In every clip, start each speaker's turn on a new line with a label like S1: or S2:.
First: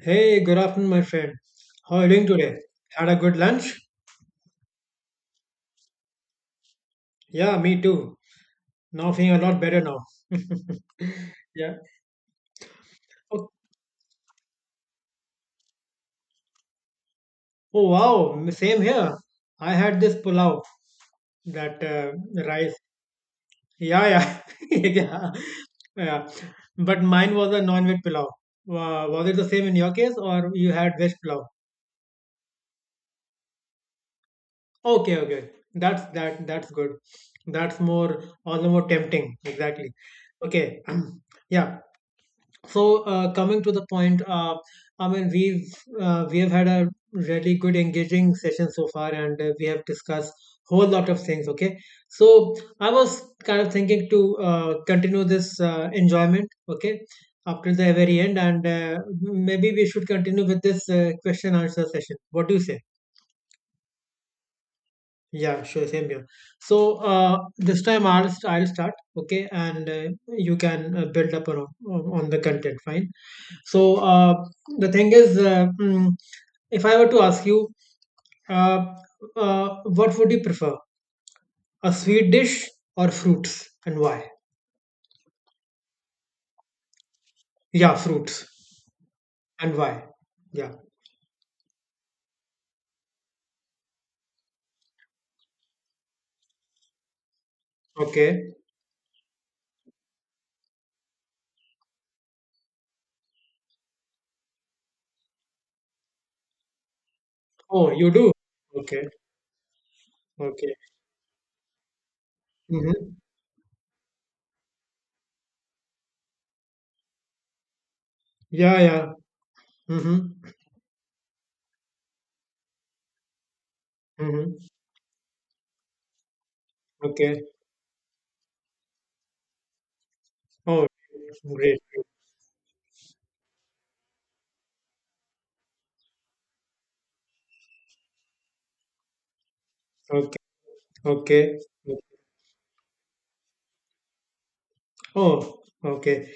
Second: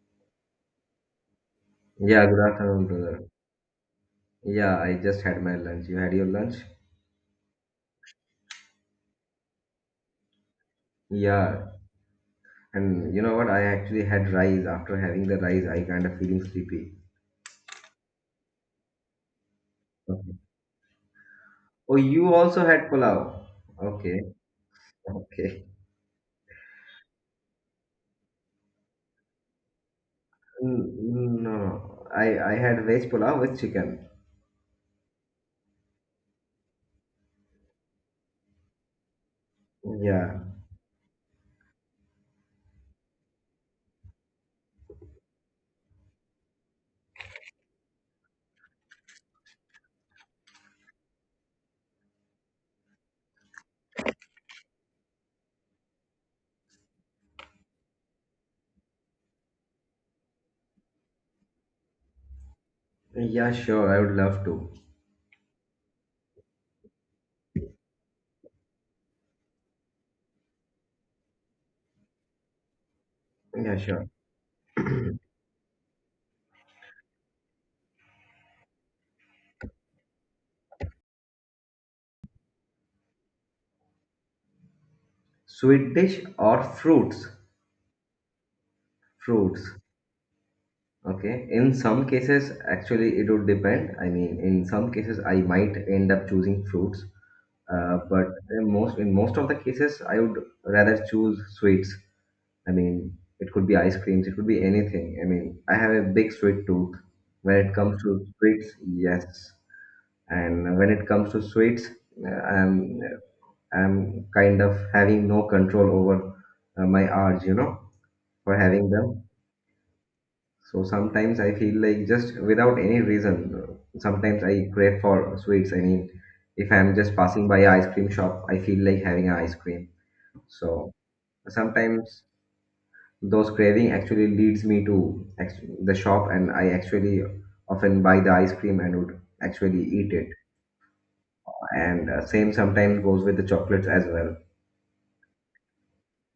S1: Hey, good afternoon, my friend. How are you
S2: Yeah,
S1: doing
S2: good
S1: today?
S2: afternoon,
S1: Had a
S2: brother.
S1: good lunch?
S2: Yeah, I just had my lunch. You had your lunch?
S1: Yeah, me too. Now feeling a lot better now.
S2: Yeah,
S1: Yeah.
S2: and you know what?
S1: Oh,
S2: I actually had rice. After having the rice, I kind of feeling sleepy.
S1: oh, wow. Same here. I had this
S2: Okay.
S1: pulao, that
S2: Oh, you also
S1: rice.
S2: had pulao.
S1: Yeah,
S2: Okay,
S1: yeah. Yeah.
S2: okay.
S1: Yeah. But mine was a non-veg pulao. Was it the same in your case or you
S2: Mm,
S1: had veg
S2: mm,
S1: pulao?
S2: no, no. I had veg pulao with chicken.
S1: Okay, okay. That's good. That's more all the more tempting. Exactly.
S2: Yeah,
S1: Okay. Yeah. Coming to the point, we've we have had a really good engaging session so far, and we have discussed whole lot of things. Okay, so I was kind of thinking to continue this enjoyment. Okay, up till the very end, and maybe we should continue with this question answer session. What do you say?
S2: yeah, sure. I would love to.
S1: Yeah, sure, same here. This time I'll start. Okay, and you can build up on the content. Fine.
S2: Yeah,
S1: So
S2: sure.
S1: uh, the thing is, if I were to ask you, uh, what would you prefer, a sweet dish or fruits, and why?
S2: Sweet dish or fruits?
S1: Yeah, fruits,
S2: Fruits.
S1: and why? Yeah.
S2: Okay. In some cases, actually, it would depend. I mean, in some cases, I might end up choosing fruits. But
S1: Okay.
S2: in most of the cases, I would rather choose sweets. I mean, it could be ice creams, it could be anything. I mean, I have a big sweet tooth. When it
S1: Oh,
S2: comes to
S1: you do.
S2: sweets,
S1: Okay.
S2: yes.
S1: Okay.
S2: And when it comes to sweets, uh, I'm
S1: Mm-hmm.
S2: I'm kind of having no control over my urge, for
S1: Yeah.
S2: having
S1: Yeah.
S2: them.
S1: Mm-hmm.
S2: So sometimes I feel like just without any reason, sometimes
S1: Mm-hmm.
S2: I crave for sweets. I mean, if I'm just
S1: Okay.
S2: passing by an ice cream shop, I feel like having an ice cream.
S1: Oh,
S2: So
S1: great.
S2: sometimes those craving actually leads me to the shop, and I actually often buy the ice cream and would actually eat it.
S1: Okay. Okay.
S2: And same sometimes goes with the chocolates as well.
S1: Oh, okay.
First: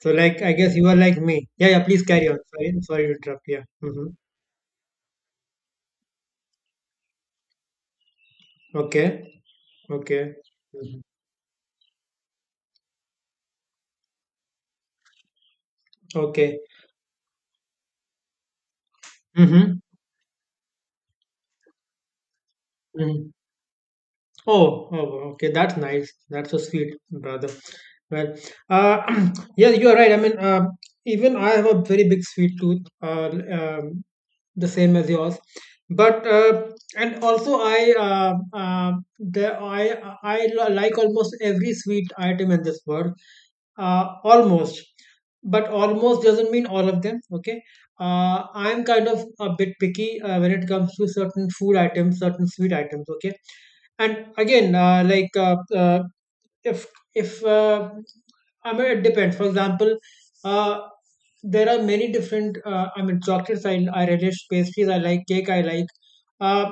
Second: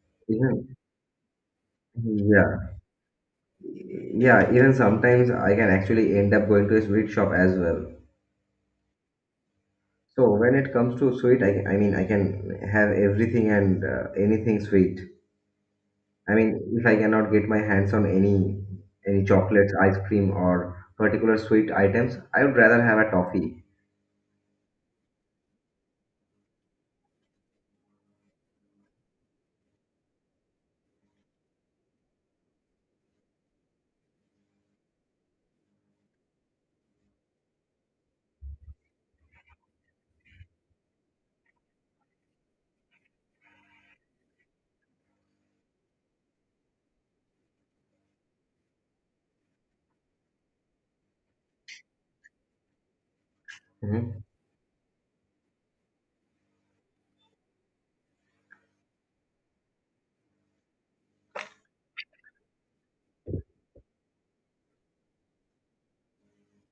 S1: So, like, I
S2: Even
S1: guess you are like me. Yeah. Yeah. Please carry on.
S2: yeah,
S1: Sorry. Sorry to interrupt. Yeah. Mm-hmm.
S2: yeah. Even sometimes I can actually end up going to a sweet shop as well.
S1: Okay. Okay.
S2: So when it
S1: Mm-hmm.
S2: comes to sweet, I mean I can have everything and anything sweet. I
S1: Okay.
S2: mean, if I cannot get my hands on any chocolates,
S1: Mm-hmm.
S2: ice cream, or particular sweet items, I would rather have a
S1: Mm-hmm.
S2: toffee.
S1: Oh, oh, okay. That's nice. That's so sweet, brother. Well, uh, yeah, you are right. Even I have a very big sweet tooth, the same as yours. But and also I the I like almost every sweet item in this world. Almost, but almost doesn't mean all of them. Okay. I'm kind of a bit picky when it comes to certain food items, certain sweet items. Okay,
S2: Hmm.
S1: and again, like if if I mean it depends. For example, uh, there are many different. I mean chocolates. I relish pastries. I like cake. I like. Uh,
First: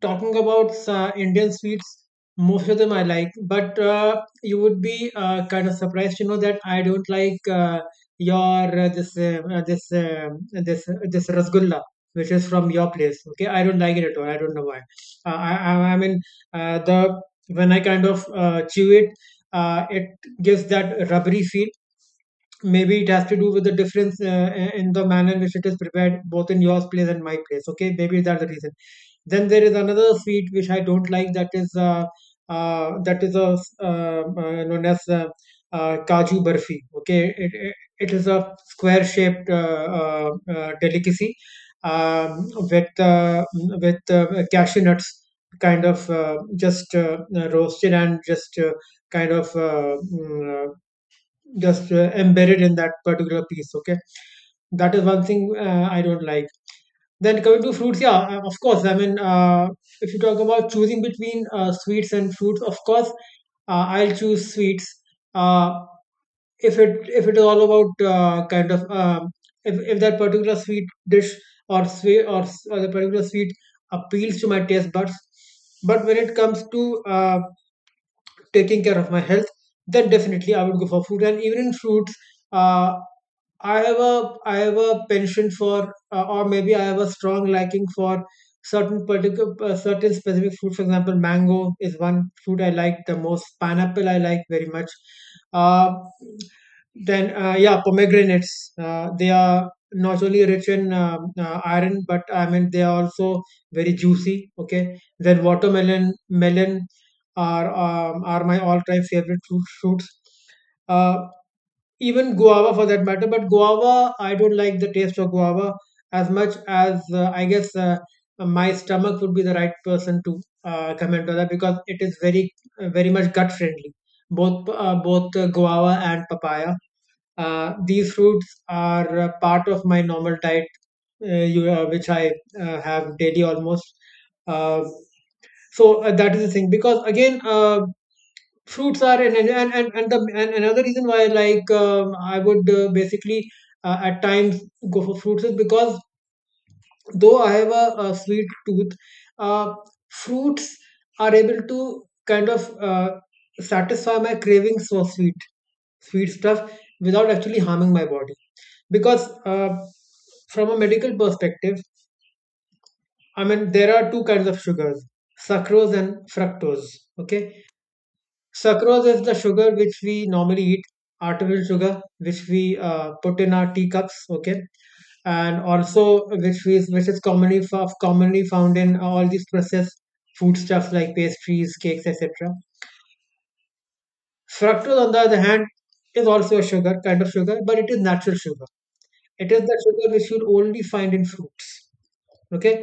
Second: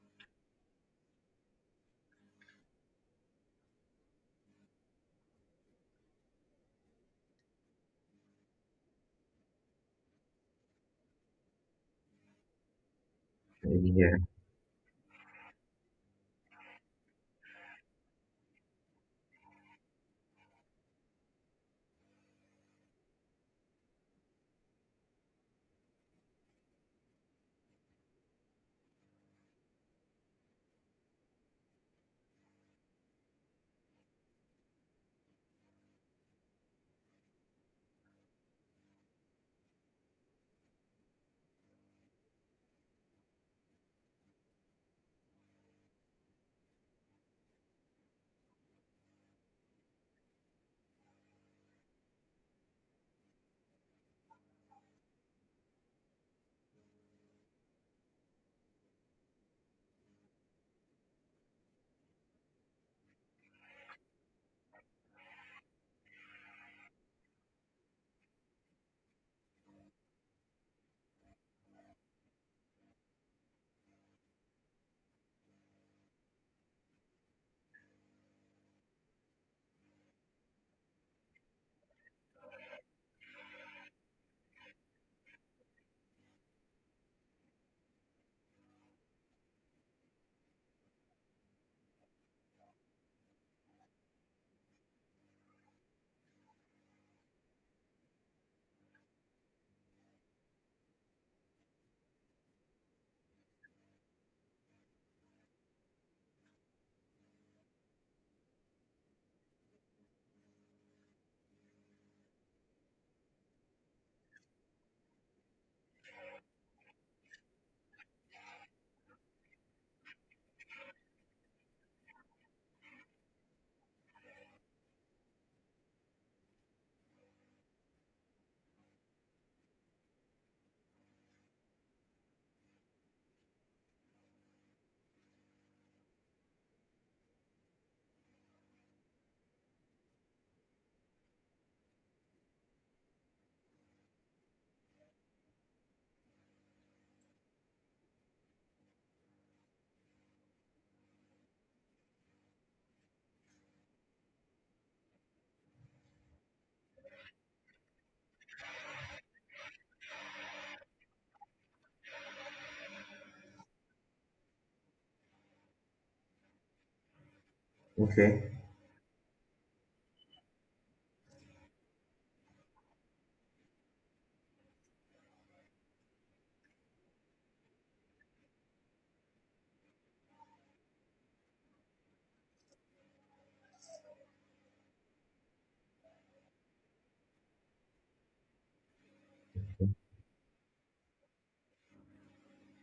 S1: Talking about Indian sweets, most of them I like. But you would be kind of surprised to know that I don't like your this this this this rasgulla, which is from your place, okay? I don't like it at
S2: Yeah.
S1: all. I don't know why. I mean, the when I kind of chew it, it gives that rubbery feel. Maybe it has to do with the difference in the manner in which it is prepared both in your place and my place. Okay, maybe that's the reason. Then there is another sweet which I don't like, that is a known as kaju barfi. Okay, it is a square shaped delicacy with with uh, cashew nuts kind of just roasted and just kind of uh, mm, uh, just embedded in that particular piece. Okay, that is one thing I don't like. Then coming to fruits, yeah, of course. If you talk about choosing between sweets and fruits, of course I'll choose sweets uh, if it is all about if that particular sweet dish or sweet or, or the particular sweet appeals to my taste buds. But when it comes to taking care of my health, then definitely I would go for food. And even in fruits, uh, I have a penchant for, or maybe I have a strong liking for certain particular certain specific fruit. For example, mango is one fruit I like the most. Pineapple I like very much. Um then yeah, pomegranates. They are not only rich in iron, but I mean they are also very juicy. Okay. Then watermelon, melon are my all-time favorite fruits. Uh, Even guava for that matter, but guava I don't like the taste of guava as much as I guess my stomach would be the right person to comment on that because it is very very much gut friendly. Both guava and papaya, these fruits are part of my normal diet, which I have daily almost. Uh, so that is the thing because again, fruits are and another reason why like I would basically at times go for fruits is because though I have a sweet tooth, uh, fruits are able to kind of satisfy my cravings for sweet stuff without actually harming my body, because from a medical perspective, I mean there are two kinds of sugars: sucrose and fructose. Okay,
S2: Okay.
S1: sucrose is the sugar which we normally eat, artificial sugar which we put in our teacups, okay, and also which is commonly commonly found in all these processed foodstuffs like pastries, cakes, etc. Fructose, on the other hand, is also a sugar, kind of sugar, but it is natural sugar. It is the sugar which you'll only find in fruits. Okay,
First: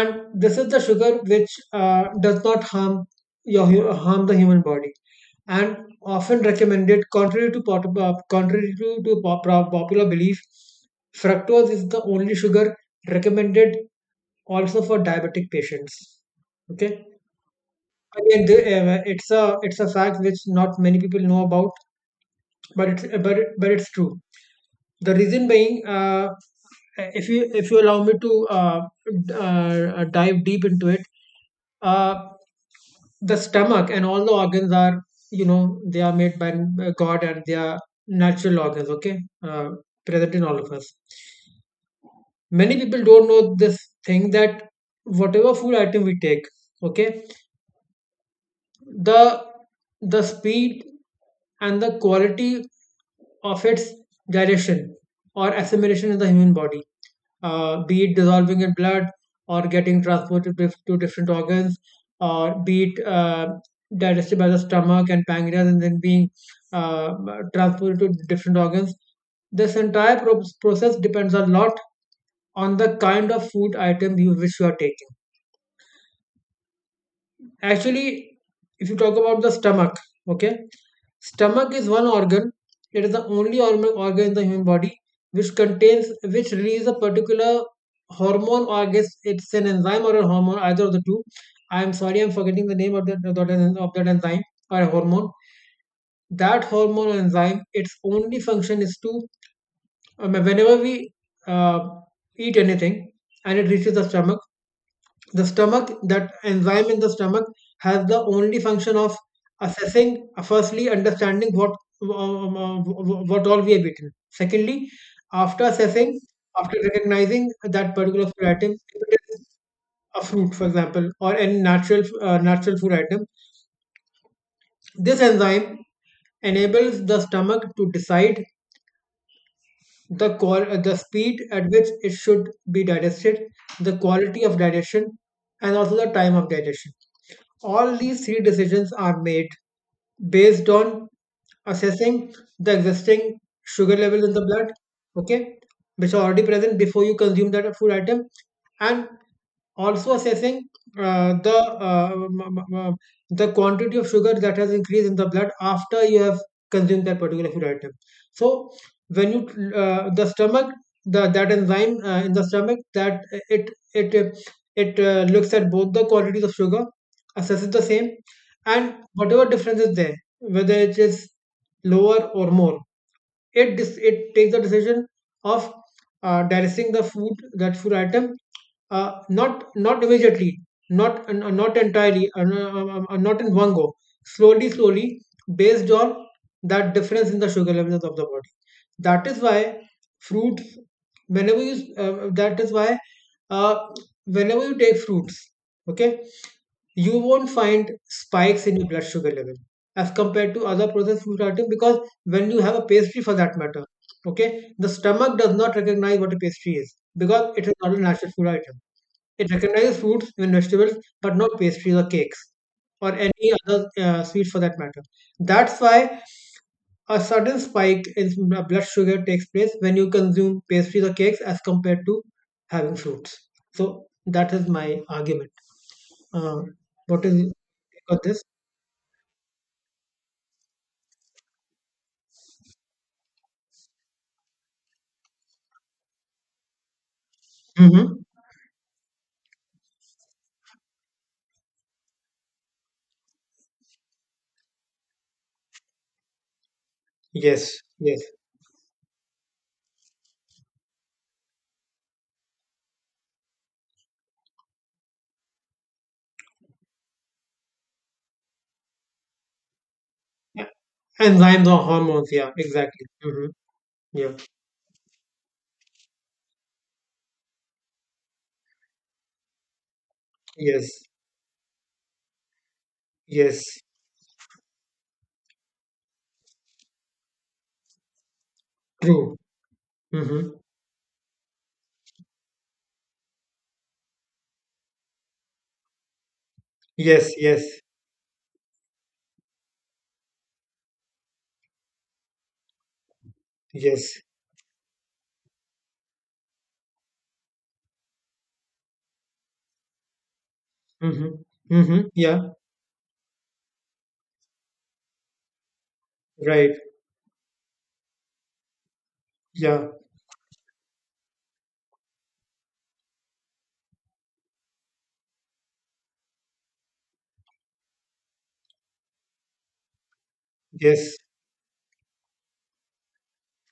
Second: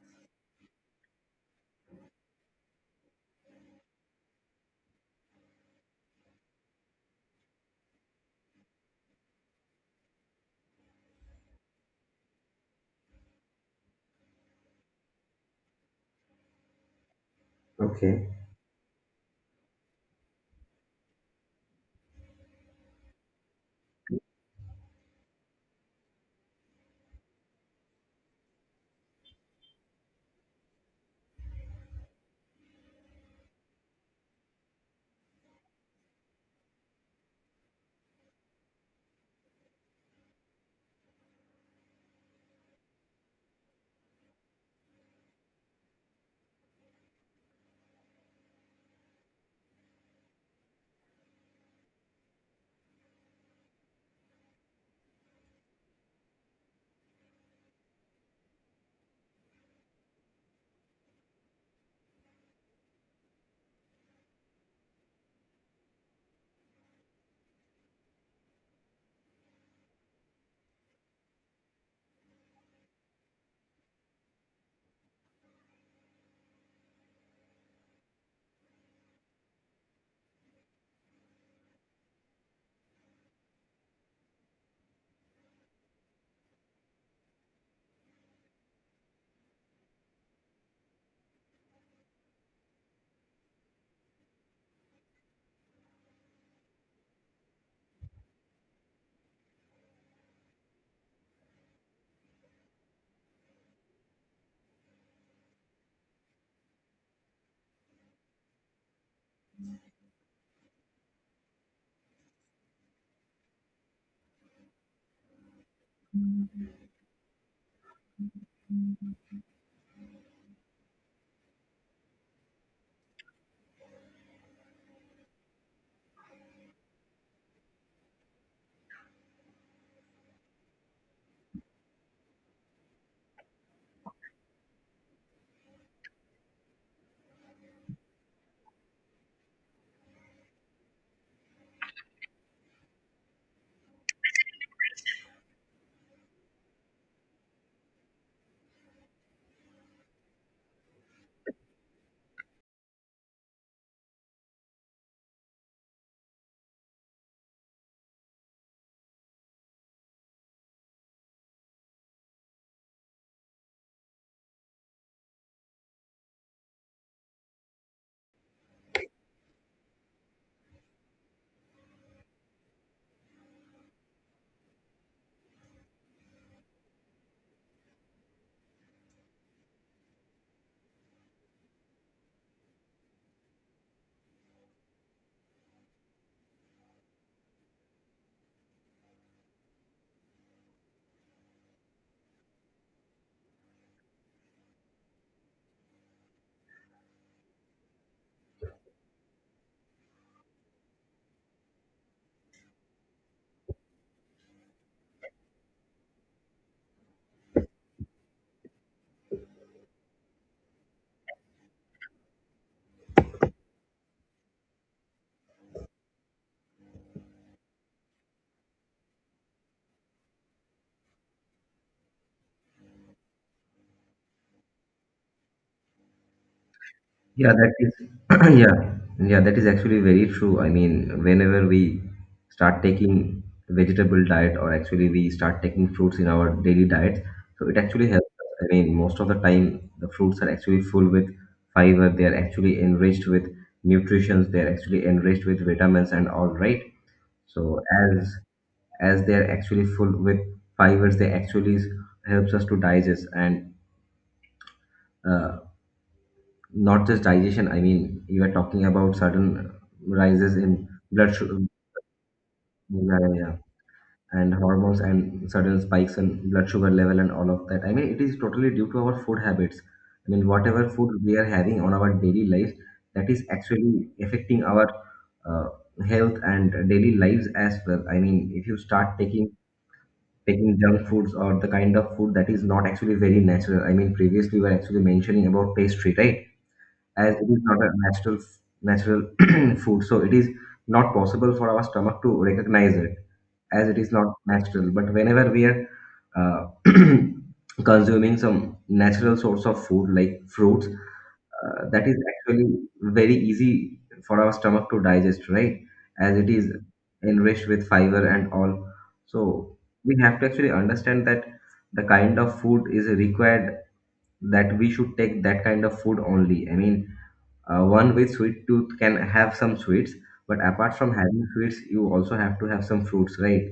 S1: and this is the sugar which does not harm your harm the human body, and often recommended. Contrary to pot, contrary to pop, pro- popular belief, fructose is the only sugar recommended also for diabetic patients. Okay,
S2: Okay.
S1: again, the, it's a fact which not many people know about, but it's true. The reason being, if you allow me to dive deep into it, uh, the stomach and all the organs are, you know, they are made by God, and they are natural organs. Okay, uh, present in all of us. Many people don't know this thing that whatever food item we take, okay, the the speed and the quality of its digestion or assimilation in the human body, be it dissolving in blood or getting transported to different organs, or be it digested by the stomach and pancreas and then being uh, transported to different organs. This entire process depends a lot on the kind of food item you which you are taking. Actually, if you talk about the stomach, okay, stomach is one organ. It is the only organ in the human body which contains, which releases a particular hormone, or I guess it's an enzyme or a hormone, either of the two. I'm sorry, I'm forgetting the name of that, of that enzyme or a hormone. That hormone or enzyme, its only function is to, whenever we uh, eat anything and it reaches the stomach, that enzyme in the stomach, has the only function of assessing, firstly, understanding um, um, uh, what all we have eaten. Secondly, after assessing, after recognizing that particular food item, if it is a fruit, for example, or any natural natural food item, this enzyme enables the stomach to decide the speed at which it should be digested, the quality of digestion, and also the time of digestion. All these three decisions are made based on assessing the existing sugar level in the blood, okay, which are already present before you consume that food item, and also assessing the m- m- m- the quantity of sugar that has increased in the blood after you have consumed that particular food item. So when you the stomach, the that enzyme in the stomach, that it it uh, it uh, looks at both the quantities of sugar, assesses the same, and whatever difference is there, whether it is lower or more, it takes the decision of digesting the food that food item, not not immediately, not uh, not entirely not in one go, slowly slowly, based on that difference in the sugar levels of the body. That is why fruits, that is why uh, whenever you take fruits, okay, you won't find spikes in your blood sugar level as compared to other processed food items, because when you have a pastry for that matter, okay, the stomach does not recognize what a pastry is because it is not a natural food item. It recognizes fruits and vegetables, but not pastries or cakes or any other sweet for that matter. That's why a sudden spike in blood sugar takes place when you consume pastries or cakes as compared to having fruits. So that is my argument. uh, what is you
S2: Yeah, that is.
S1: got this?
S2: Yeah, yeah, that is actually very true. I mean, whenever we start taking vegetable diet, or actually we start taking fruits in our daily diet, so it actually
S1: Mm-hmm.
S2: helps. Us. I mean, most of the time, the fruits are actually full with fiber. They are actually enriched with nutrients. They are actually enriched with vitamins and all, right?
S1: Yes,
S2: So
S1: yes.
S2: as they are actually full with fibers, they actually helps us to digest and uh, not just digestion. I mean, you are talking about certain rises
S1: A-
S2: in blood sugar,
S1: Enzymes or hormones, yeah, exactly.
S2: yeah, yeah, yeah,
S1: Mm-hmm. Yeah.
S2: and hormones and certain spikes in blood sugar level and all of that. I mean, it is totally due to our food habits. I mean, whatever
S1: Yes.
S2: food we are having on our daily life, that is
S1: Yes.
S2: actually affecting our uh, health and daily lives as well. I mean, if you start
S1: True.
S2: taking
S1: Mm-hmm.
S2: taking junk foods or the kind of food that is not actually very natural. I mean, previously we were actually mentioning about pastry, right?
S1: Yes,
S2: As it is not
S1: yes,
S2: a natural food, so it is not possible for our stomach to recognize it as it is
S1: yes.
S2: not natural. But whenever we are uh, consuming some natural source of food like fruits,
S1: Mm-hmm. Mm-hmm.
S2: that is
S1: Yeah.
S2: actually very easy for our stomach to digest, right? As it is
S1: Right.
S2: enriched with fiber and all. So
S1: Yeah.
S2: we have to actually understand that the kind of food is required that we should take that kind of food only. I mean, one with sweet tooth can have some sweets, but apart from
S1: Yes.
S2: having sweets, you also have to have some fruits, right?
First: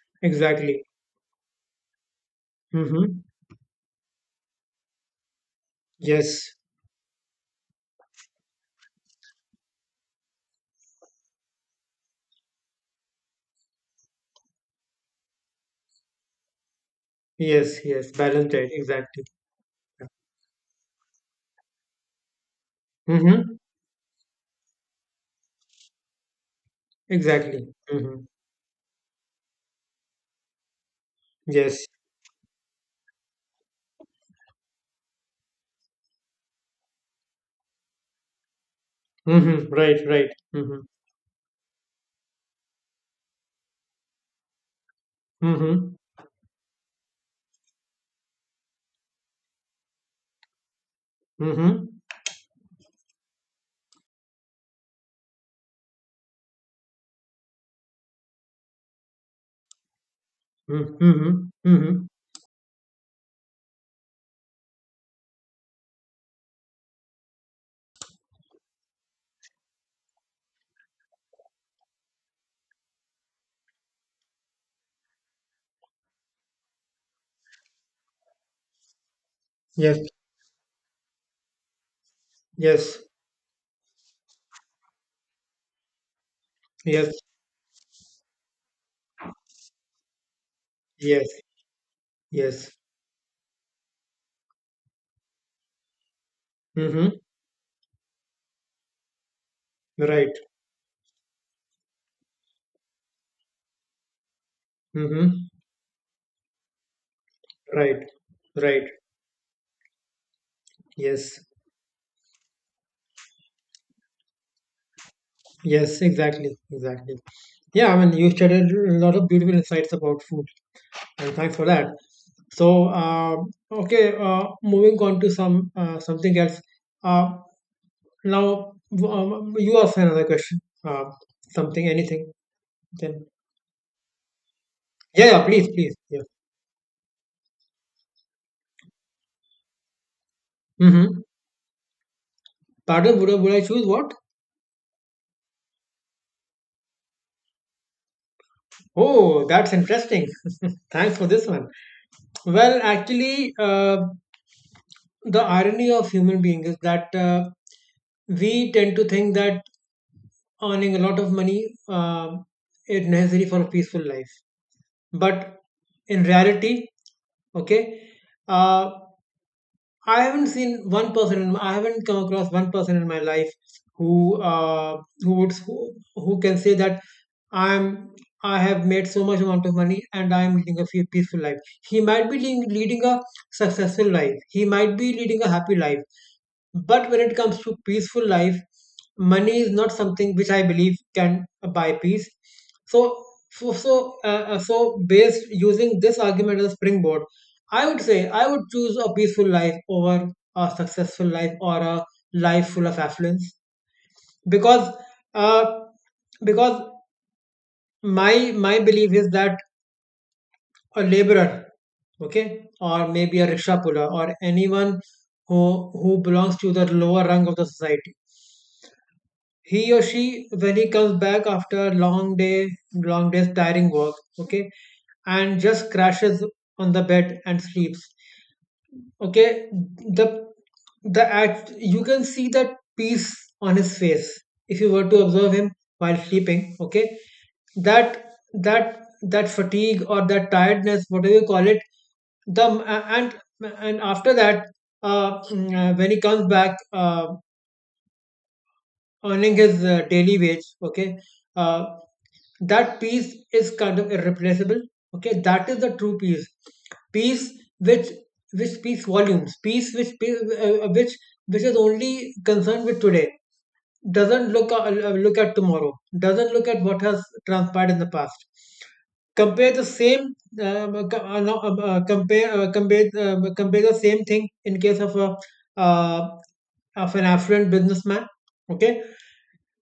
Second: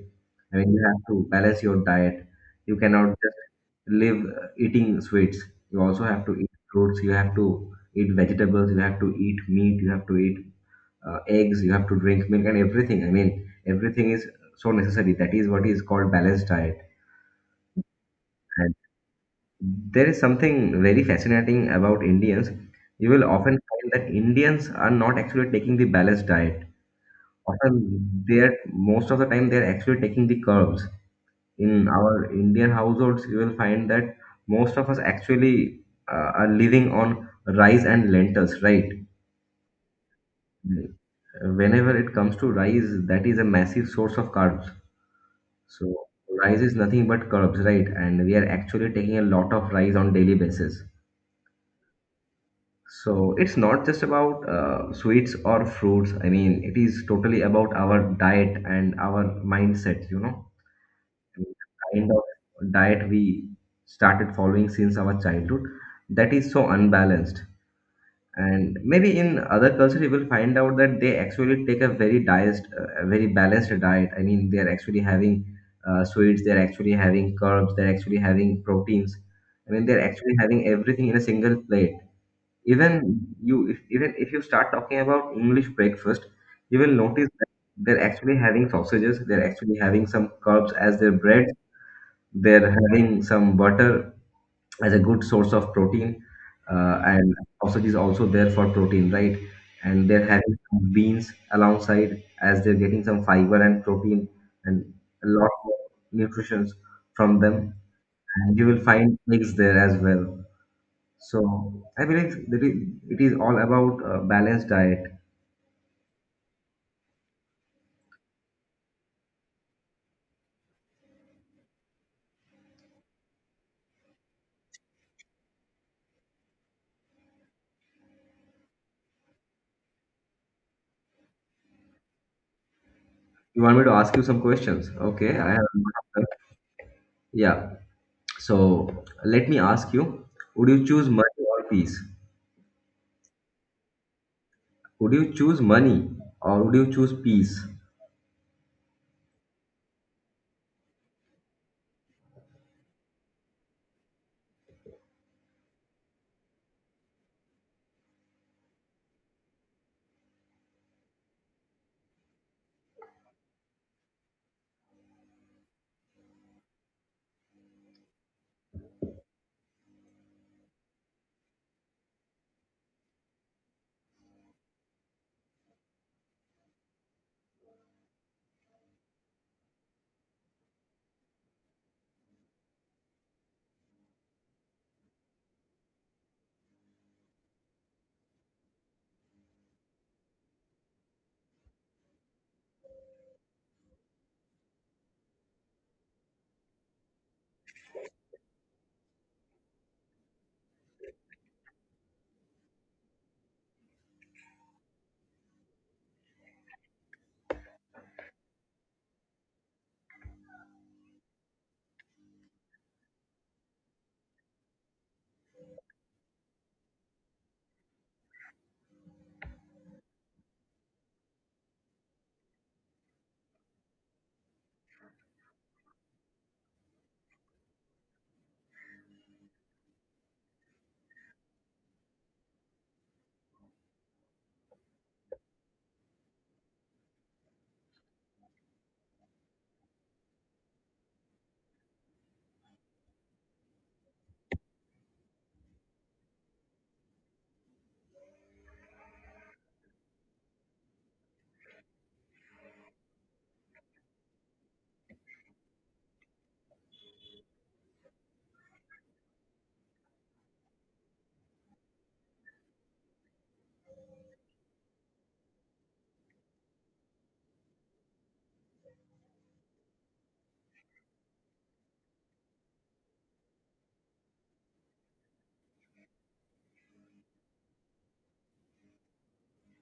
S2: I mean, you
S1: Exactly.
S2: have to balance your diet. You cannot
S1: Mm-hmm.
S2: just live eating sweets. You also have to eat
S1: Yes.
S2: fruits. You have to eat vegetables. You have to eat meat. You have to eat eggs. You have to drink milk and everything. I mean, everything is so necessary. That is what is called balanced diet.
S1: Yes, yes. Balanced diet,
S2: And
S1: exactly.
S2: there is something very fascinating about Indians. You will often
S1: Mm-hmm.
S2: find that Indians are not actually taking the balanced diet.
S1: Exactly. Mm-hmm.
S2: Often, they're most of the time they're actually taking the curves.
S1: Yes.
S2: In our Indian households, you will find that most of us actually are living on rice and lentils, right?
S1: Mm-hmm. Right, right. Mm-hmm.
S2: Whenever it comes to rice, that is a massive source of carbs. So
S1: Mm-hmm.
S2: rice is nothing but carbs, right? And we are actually taking a lot of rice on daily basis.
S1: Mm-hmm.
S2: So it's not just about sweets or fruits. I mean, it is totally about our diet and our mindset.
S1: Mm-hmm.
S2: And
S1: Mm-hmm.
S2: kind of diet we started following since our childhood, that is so unbalanced. And maybe in other culture you will find out that they actually take a very balanced diet. I mean, they're actually having sweets, they're actually having carbs, they're actually having proteins. I mean, they're
S1: Yes.
S2: actually having everything in a single plate.
S1: Yes.
S2: Even you if, even if you start talking about English breakfast, you will
S1: Yes,
S2: notice that they're actually having sausages, they're actually having some carbs as their
S1: yes,
S2: bread, they're
S1: yes.
S2: having some butter as a good source of protein,
S1: Mm-hmm.
S2: and sausage is also there for protein, right? And they're
S1: Right.
S2: having some beans alongside as they're getting some fiber and protein and a lot
S1: Mm-hmm.
S2: of nutrition from them.
S1: Right.
S2: And you will
S1: Right.
S2: find eggs there as well.
S1: Yes.
S2: So I believe that it is all about balanced diet.
S1: Yes, exactly. Exactly. Yeah, I mean, you shared a lot of beautiful insights about food, and thanks for that. So, okay, moving on to something else. Uh, Now, you ask another question. Something, anything. Then,
S2: You want me to ask you some questions?
S1: yeah,
S2: Okay,
S1: yeah,
S2: I have
S1: please,
S2: a
S1: please.
S2: lot of
S1: Yeah.
S2: them. Yeah. So let me ask you, would you choose
S1: Mm-hmm.
S2: money or peace?
S1: Pardon, would I choose what?
S2: Would you choose money or would you choose peace?
S1: Oh, that's interesting. Thanks for this one. Well, actually, the irony of human being is that we tend to think that earning a lot of money is necessary for a peaceful life. But in reality, okay, uh, I haven't come across one person in my life who who can say that I'm I have made so much amount of money and I'm leading a peaceful life. He might be leading a successful life. He might be leading a happy life. But when it comes to peaceful life, money is not something which I believe can buy peace. So, so, so, uh, so based using this argument as a springboard, I would say I would choose a peaceful life over a successful life or a life full of affluence because uh, because my belief is that a laborer, okay, or maybe a rickshaw puller or anyone who belongs to the lower rung of the society, he or she, when he comes back after a long day's tiring work, okay, and just crashes on the bed and sleeps. Okay, the the act you can see that peace on his face if you were to observe him while sleeping. Okay, that that fatigue or that tiredness, whatever you call it, the and and after that, when he comes back earning his daily wage, okay, uh, that peace is kind of irreplaceable. Okay, that is the true peace, peace which speaks volumes, peace which which is only concerned with today, doesn't look look at tomorrow, doesn't look at what has transpired in the past. Compare the same co- no, compare compare compare the same thing in case of a uh, of an affluent businessman. Okay,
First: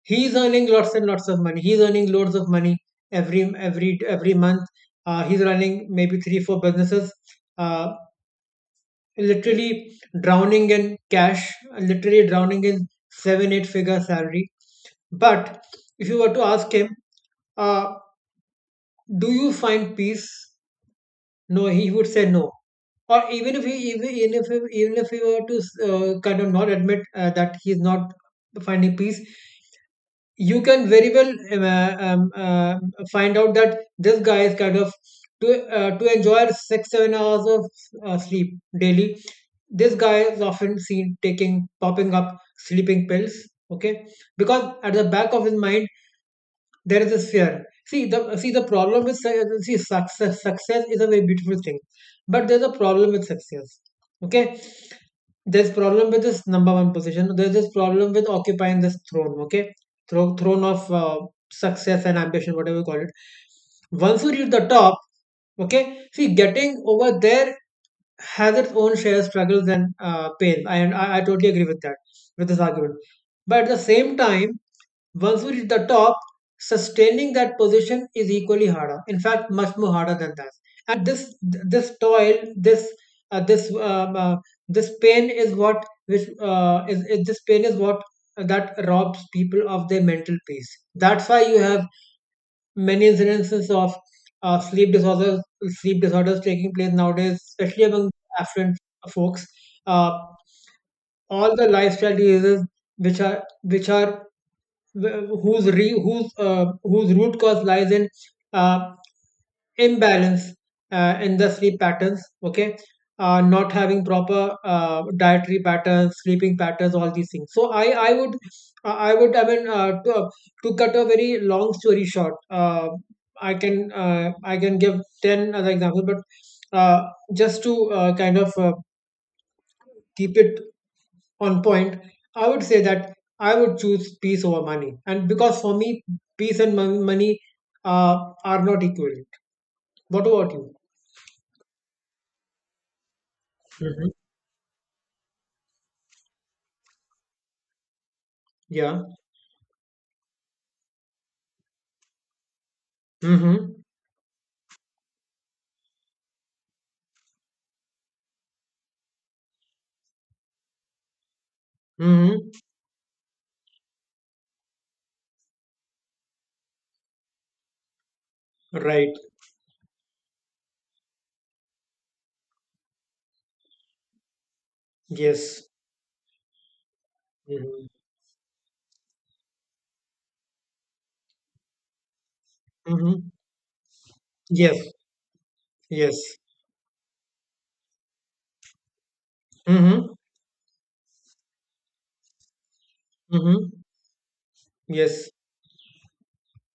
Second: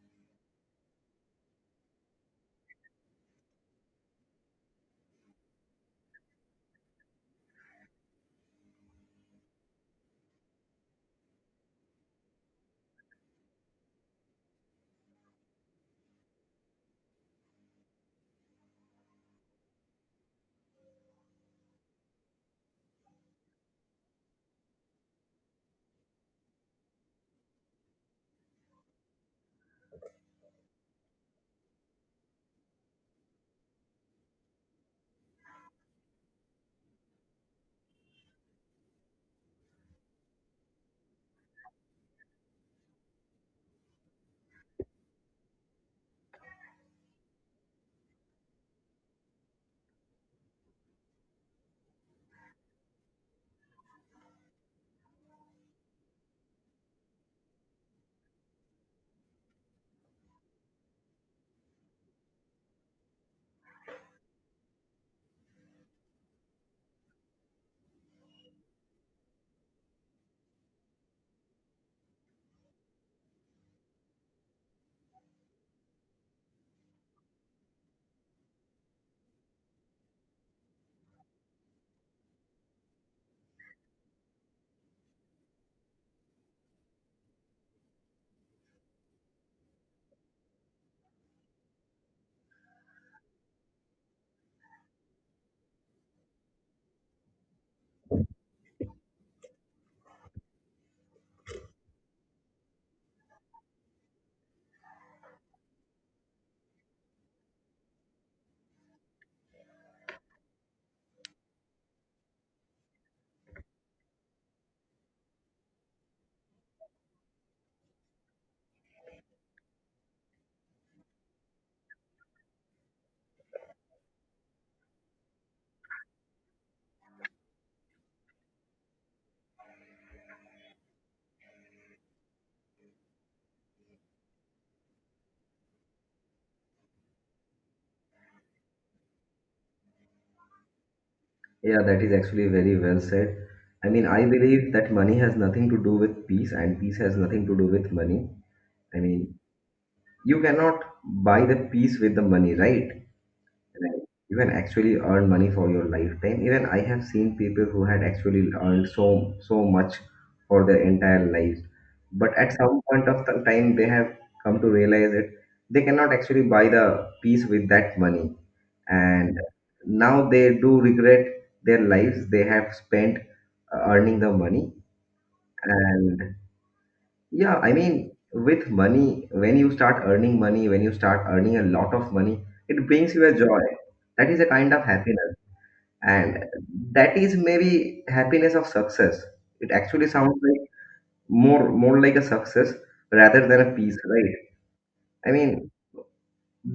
S1: he's earning lots and lots of money, he's earning loads of money every month. He's running maybe three four businesses, uh, literally drowning in cash, literally drowning in seven eight figure salary. But if you were to ask him, uh, do you find peace, no, he would say no. Or even if he even if he were to kind of not admit that he's not finding peace, you can very well find out that this guy is kind of to enjoy six seven hours of sleep daily. This guy is often seen taking popping up sleeping pills. Okay, because at the back of his mind there is this fear. See success. Success is a very beautiful thing, but there's a problem with success. Okay, there's problem with this number one position. There's this problem with occupying this throne. Okay, throne of success and ambition, whatever you call it. Once you reach the top, okay, see, getting over there has its own share of struggles and pain. I totally agree with that, with this argument. But at the same time, once we reach the top, sustaining that position is equally harder. In fact, much more harder than that. And this toil, uh, this uh, um, uh, this pain is this pain is what that robs people of their mental peace. That's why you have many incidences of uh, sleep disorders sleep disorders taking place nowadays, especially among affluent folks. Uh, all the lifestyle diseases which are wh- whose re- whose whose root cause lies in uh, imbalance in the sleep patterns, okay, not having proper dietary patterns, sleeping patterns, all these things. So I mean, to cut a very long story short, i can uh, I can give 10 other examples, but uh, just to kind of keep it on point, I would say that I would choose peace over money. And because for me, peace and money are not equivalent. What about you?
S2: Yeah, that is actually very well said. I mean,
S1: Hmm.
S2: I believe that money has nothing to do with peace, and peace has nothing to do with money. I
S1: Yeah.
S2: mean, you cannot buy the peace with the money, right?
S1: Hmm.
S2: Even actually earn money for your lifetime. Even I have seen people who had actually earned so much for their entire lives, but
S1: Hmm.
S2: at some point of the time they have come to realize it, they cannot actually buy the piece with that money.
S1: Right.
S2: And now they do regret their lives they have spent earning the money.
S1: Yes.
S2: And yeah, I
S1: Hmm.
S2: mean, with money, when you start earning money, when you start earning a lot of money, it brings you
S1: Hmm.
S2: a joy. That is a kind of
S1: Yes.
S2: happiness.
S1: Yes.
S2: And that is maybe happiness of success. It actually
S1: Hmm.
S2: sounds like more like a success rather than
S1: Hmm.
S2: a peace, right?
S1: Yes.
S2: I mean,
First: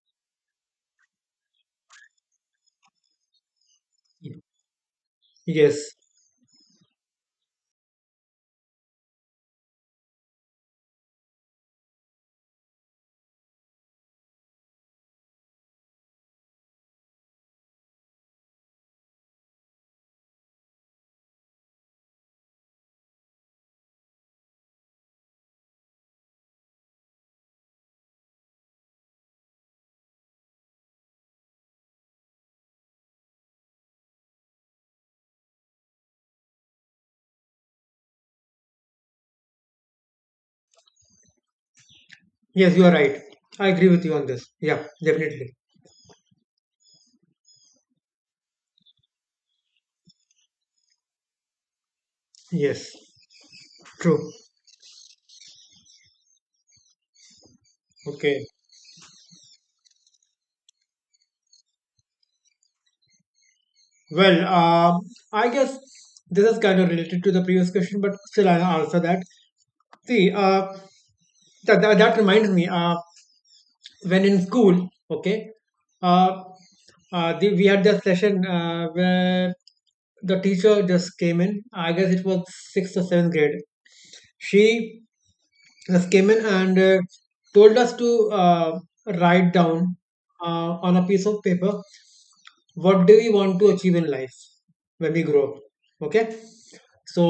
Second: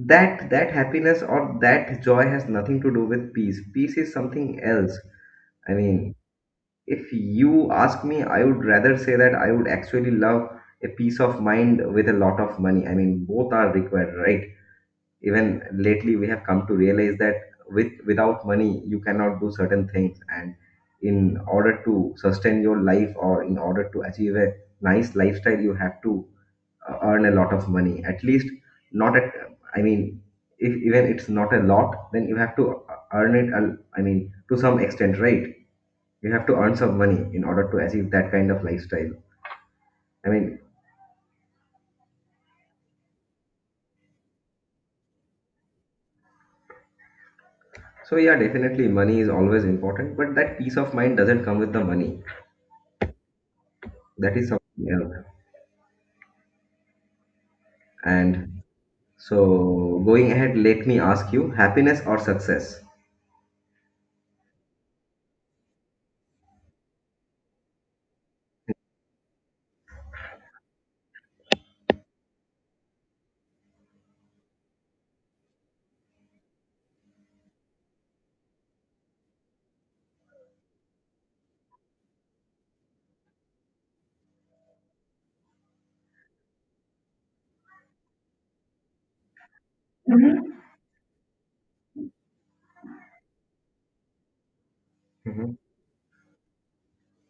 S2: that happiness or that joy has nothing to do with peace. Peace is something else. I
S1: Yes.
S2: mean, if you ask me, I would rather say that I would actually love a peace of mind with a lot of money. I mean, both are required, right? Even lately, we have come to realize that without money, you cannot do certain things. And in order to sustain your life or in order to achieve a nice lifestyle, you have to earn a lot of money. At least, not at, I mean, if even it's not a lot, then you have to earn it, I mean, to some extent, right? You have to earn some money in order to achieve that kind of lifestyle, I mean.
S1: Yes, you are right. I agree with you on this. Yeah, definitely.
S2: So yeah, definitely money is always important, but that peace of mind doesn't come with the money.
S1: Yes. True.
S2: That is something else.
S1: Okay.
S2: And so going ahead, let me ask you, happiness or success?
S1: Well, I guess this is kind of related to the previous question, but still I'll answer that. See, that reminds me, when in school, okay, uh, we had that session where the teacher just came in. I guess it was sixth or seventh grade. She just came in and told us to write down uh, on a piece of paper what do we want to achieve in life when we grow
S2: Mhm.
S1: up, okay. So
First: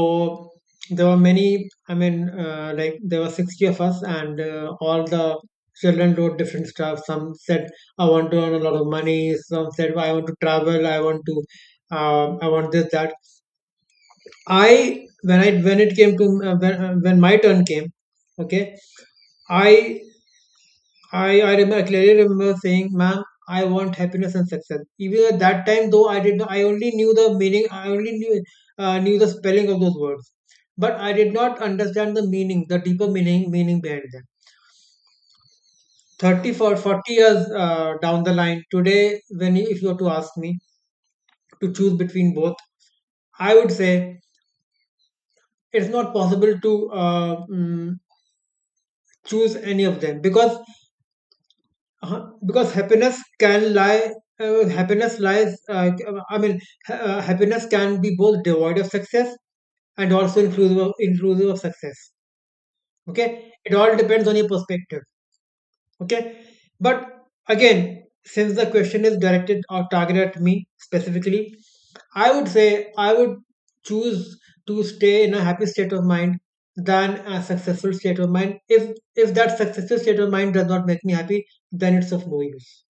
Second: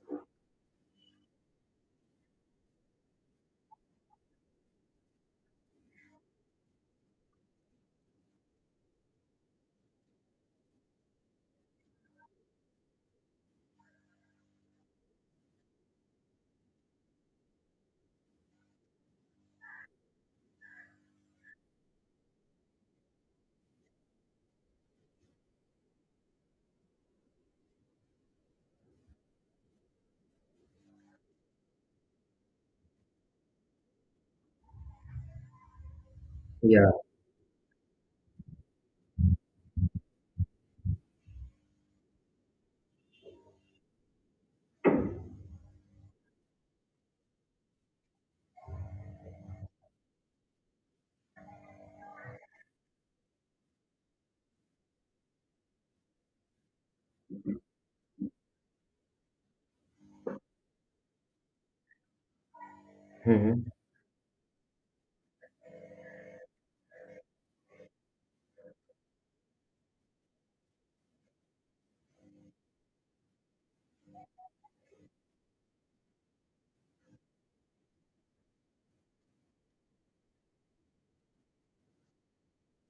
S1: there were many, I mean, like there were 60 of us, and all the children wrote different stuff. Some said I want to earn a lot of money, some said I want to travel, I want to I want this that. I when I When it came to when my turn came, okay, i I remember, I clearly remember saying, ma'am, I want happiness and success. Even at that time, though, I did not, I only knew the meaning, I only knew, knew the spelling of those words. But I did not understand the meaning, the deeper meaning behind them. 30 for
S2: Yeah.
S1: 40 years down the line, today, if you were to ask me to choose between both, I would say it's not possible to choose any of them because Uh-huh. Because happiness can happiness lies, I mean, happiness can be both devoid of success and also inclusive of success. Okay.
S2: Hmm.
S1: It all depends on your perspective. Okay. But again, since the question is directed or targeted at me specifically, I would say I would choose to stay in a happy state of mind than a successful state of mind. If that successful state of mind does not make me happy, then it's of no use.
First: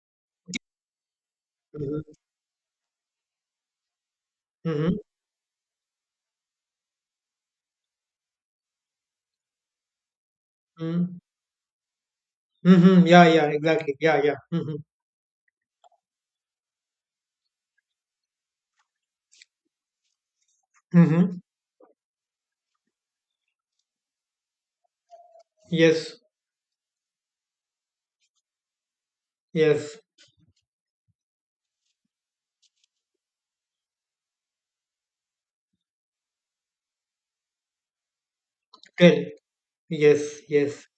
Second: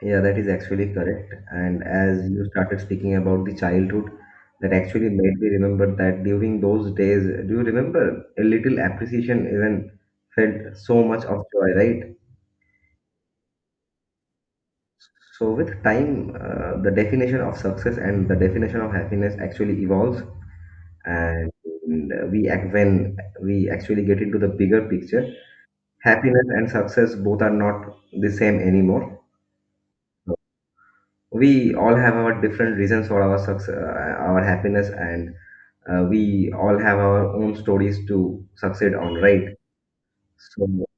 S2: Yeah, that is actually correct. And as you started speaking about the childhood, that
S1: Mhm.
S2: actually made me remember that during those days, do you remember, a little appreciation even felt so
S1: Mhm.
S2: much of joy, right?
S1: Mhm. Yeah, yeah, exactly. Yeah, yeah. Mhm.
S2: So with time, the definition of success and the definition of happiness actually evolves,
S1: Mhm.
S2: and we act when we actually get into the bigger picture,
S1: Yes.
S2: happiness and success both are not the same anymore.
S1: Yes.
S2: We all have our different reasons for our success, our happiness, and we all have our own stories to succeed on,
S1: Tell.
S2: right?
S1: Yes.
S2: So
S1: Yes.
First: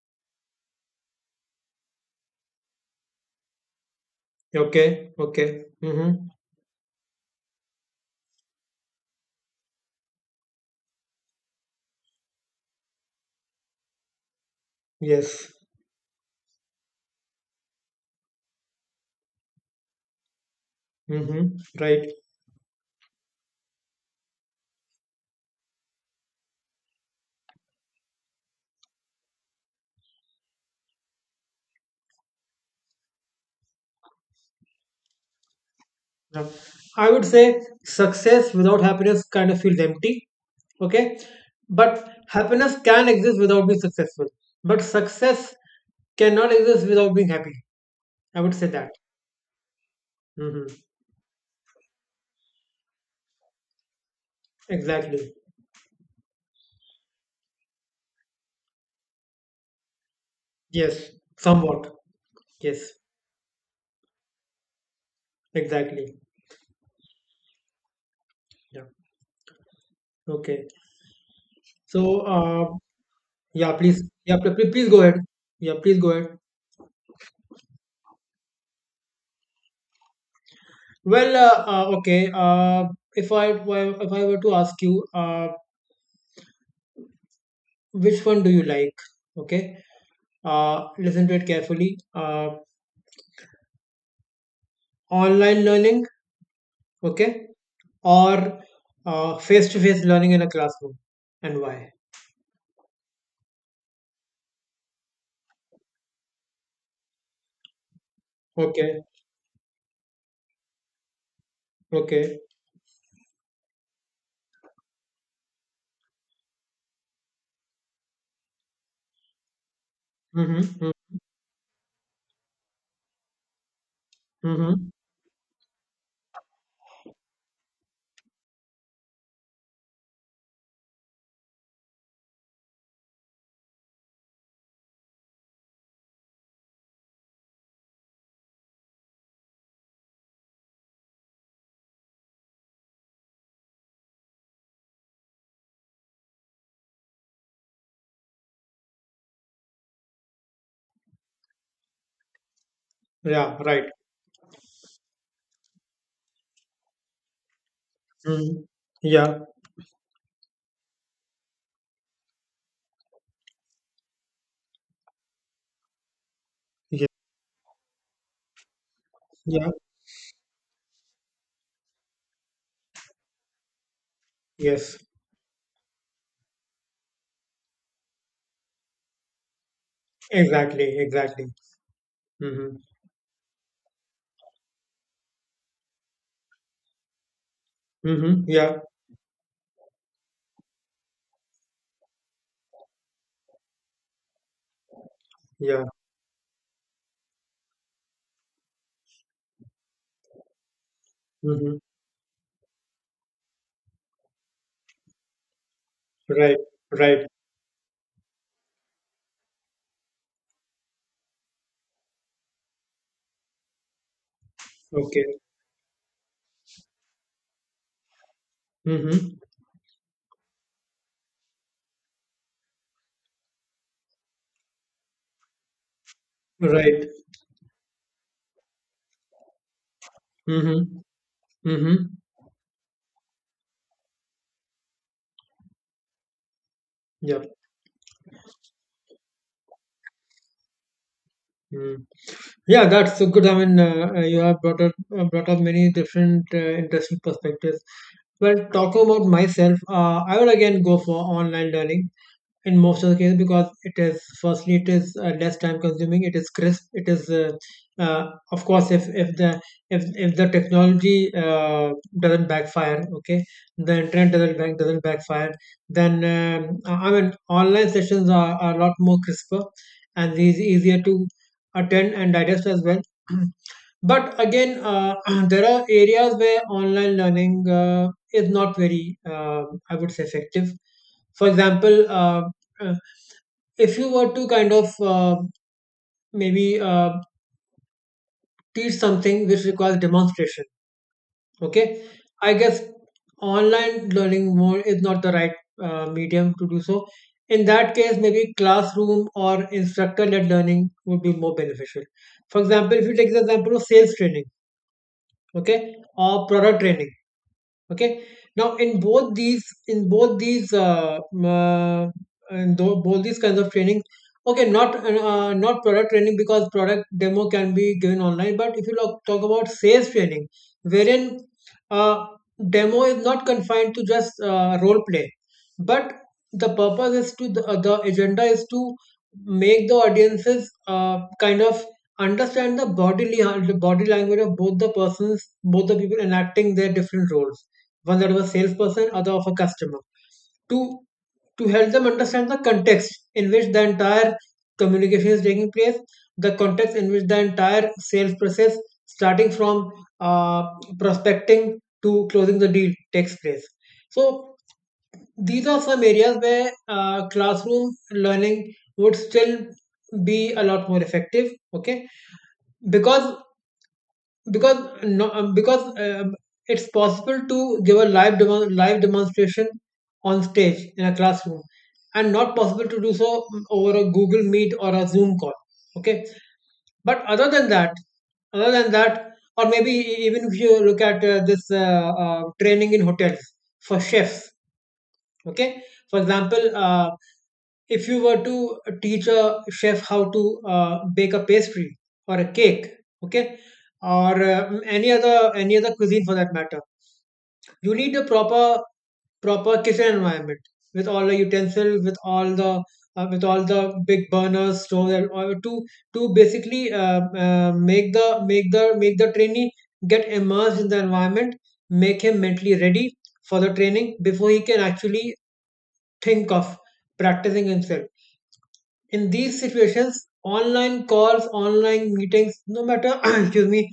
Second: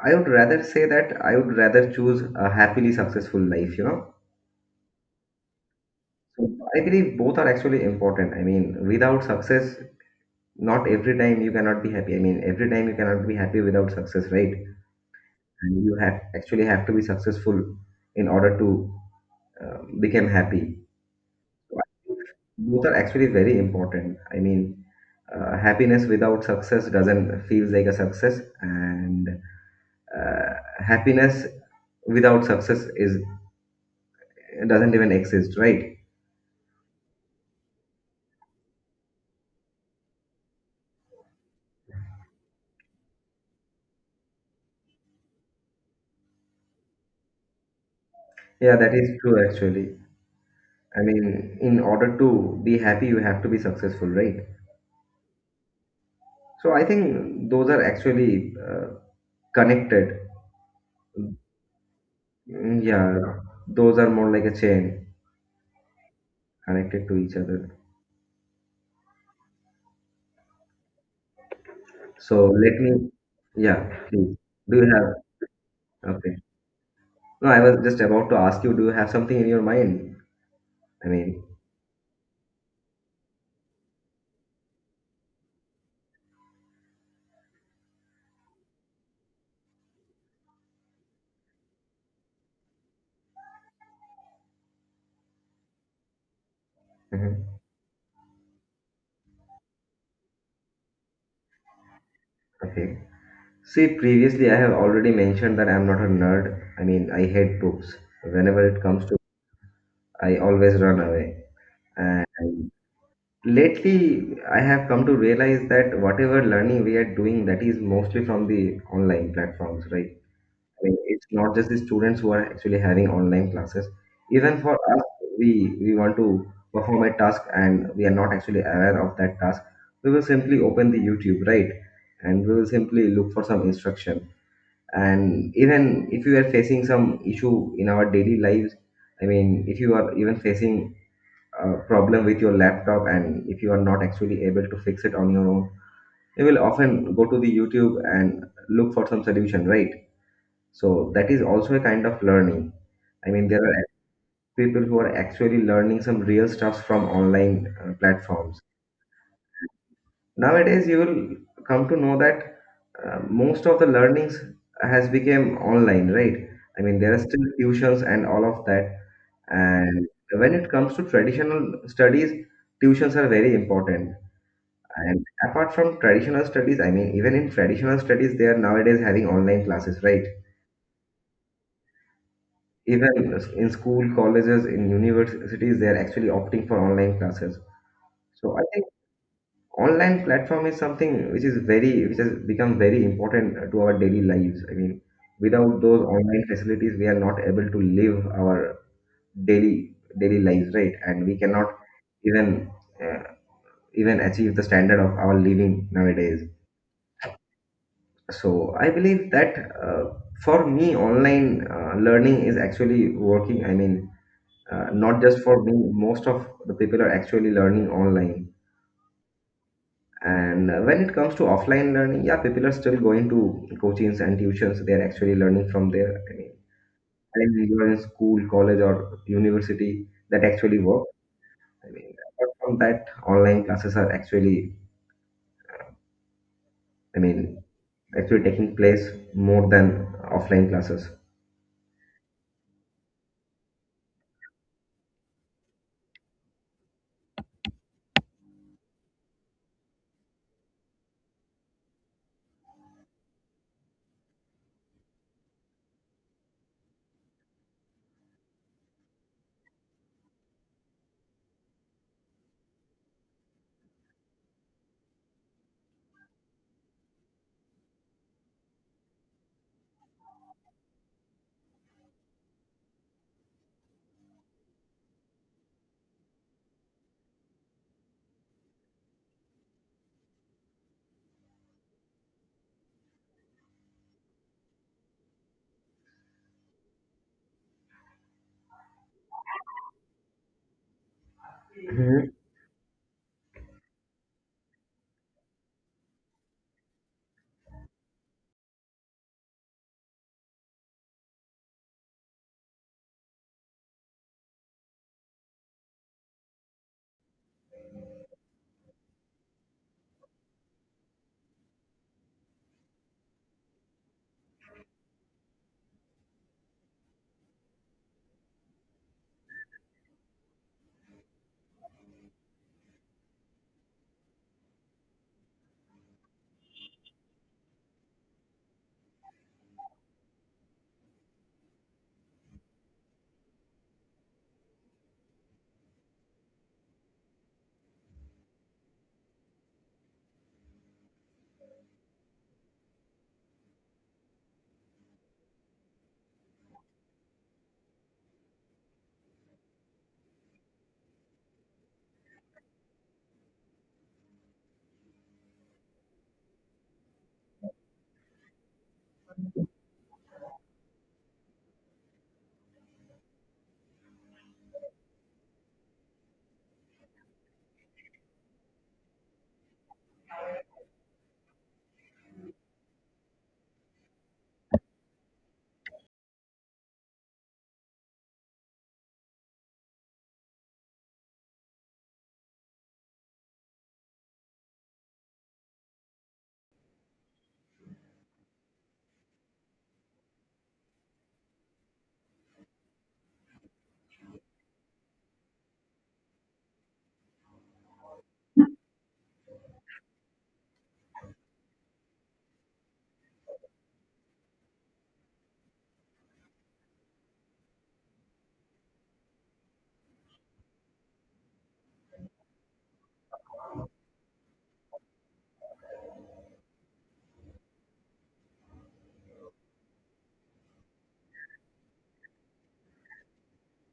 S2: I would rather say that I would rather choose a happily successful life.
S1: Okay. Okay. Mhm.
S2: I believe both are actually important. I mean, without success, not every time you cannot be happy. I mean, every time you cannot be happy without success, right?
S1: Yes.
S2: And you have actually have to be successful in order to become happy.
S1: Mhm.
S2: So I
S1: Right.
S2: think both are actually very important. I mean, happiness without success doesn't feels like a success, and uh, happiness without success is doesn't even exist, right?
S1: Yeah. I would say success without happiness kind of feels empty. Okay. But happiness can exist without being successful. But success cannot exist without being happy. I would say
S2: Yeah,
S1: that.
S2: that is true actually.
S1: Mm-hmm.
S2: I mean, in order to be happy, you have to be successful, right?
S1: Exactly.
S2: So I think those are actually connected.
S1: Yes. Somewhat.
S2: Mm,
S1: Yes.
S2: yeah, those are more like a chain
S1: Exactly.
S2: connected to each other.
S1: Yeah. Okay. So,
S2: So let me,
S1: yeah,
S2: yeah,
S1: please,
S2: please.
S1: yeah,
S2: Do you
S1: please go ahead.
S2: have,
S1: Yeah, please go
S2: okay.
S1: ahead.
S2: No, I was just about to ask you, do you have something in your mind? I
S1: Well,
S2: mean,
S1: okay. If I if I were to ask you, which one do you like? Okay. Listen to it carefully. Online learning, okay,
S2: mhm,
S1: or face-to-face learning in a classroom, and why?
S2: okay. See, previously I have already mentioned that I'm not a nerd. I mean, I hate books. Whenever it
S1: Okay.
S2: comes to, I always run away.
S1: Okay.
S2: And lately I have come to realize that whatever learning we are doing, that is mostly from the online platforms, right?
S1: Mm-hmm.
S2: I
S1: Mm-hmm.
S2: mean, it's not just the students who are actually having online classes. Even for
S1: Mm-hmm.
S2: us, we want to perform a task and we are not actually aware of that task. We will simply open the YouTube, right? And we will simply look for some instruction. And even if you are facing some issue in our daily lives, I mean, if you are even facing problem with your laptop, and if you are not actually able to fix it on your own, you will often go to the YouTube and look for some solution, right? So that is also a kind of learning. I mean,
S1: Yeah.
S2: there are
S1: Right.
S2: people who are actually learning some real stuff from online platforms.
S1: Mm-hmm. Yeah.
S2: Nowadays you will come to know that most of the learnings has become online, right? I mean,
S1: Yeah.
S2: there are still tuitions and all of that.
S1: Yeah.
S2: And when it comes to traditional studies, tuitions are very important.
S1: Yes.
S2: And apart from traditional studies, I mean, even in traditional studies, they are nowadays having online classes, right?
S1: Exactly. Exactly. Mm-hmm.
S2: Even in school, colleges, in universities, they are actually opting for online classes.
S1: Mm-hmm.
S2: So I
S1: Yeah.
S2: think online platform is something which is very, which has become very important to our daily lives. I mean, without
S1: Yeah.
S2: those online facilities, we are not able to live our daily daily lives, right? And we cannot
S1: Mm-hmm.
S2: even uh, even achieve the standard of our living nowadays.
S1: Right. Right.
S2: So I believe that, uh, for me, online learning is actually working. I mean, not just
S1: Okay.
S2: for me, most of the people are actually learning online.
S1: Mm-hmm.
S2: And when it comes to offline learning, yeah, people are still going to coachings and tuitions. They are actually learning from there. I mean,
S1: Right.
S2: when you are in school, college, or university, that actually
S1: Mm-hmm.
S2: works. I
S1: Mm-hmm.
S2: mean, apart from that, online classes are actually, I
S1: Yep.
S2: mean, actually taking place more than offline classes.
S1: Mm. Yeah, that's so good. I mean, you have brought up many different interesting perspectives. Well, talking about myself, I would again go for online learning in most of the cases because it is firstly, it is less time consuming it is crisp, it is uh, of course, if the technology doesn't backfire, okay, the internet doesn't backfire, then I mean online sessions are a lot more crisper and these easier to attend and digest as well. But again there are areas where online learning is not very I would say effective. For example, uh, if you were to kind of maybe teach something which requires demonstration, okay,
S2: Mhm.
S1: I guess online learning mode is not the right medium to do so. In that case, maybe classroom or instructor led learning would be more beneficial. For example, if you take the example of sales training, okay, or product training. Okay. Now, in both these, uh, both these kinds of training, okay, not not product training because product demo can be given online. But if you look, talk about sales training, wherein uh, demo is not confined to just role play, but the agenda is to make the audiences kind of understand the body language of both the persons, both the people enacting their different roles, one that was a salesperson, other of a customer, to to help them understand the context in which the entire communication is taking place, the context in which the entire sales process, starting from uh, prospecting to closing the deal, takes place. So these are some areas where classroom learning would still be a lot more effective. Okay, because because no, because it's possible to give a live demonstration on stage in a classroom and not possible to do so over a Google Meet or a Zoom call. Okay, but other than that or maybe even if you look at this training in hotels for chefs. Okay, for example, if you were to teach a chef how to bake a pastry or a cake, okay, or any other cuisine for that matter, you need a proper kitchen environment with all the utensils, with all the big burners stove and all, to basically make the trainee get immersed in the environment, make him mentally ready for the training before he can actually think of practicing himself. In these situations, online calls, online meetings, no matter excuse me,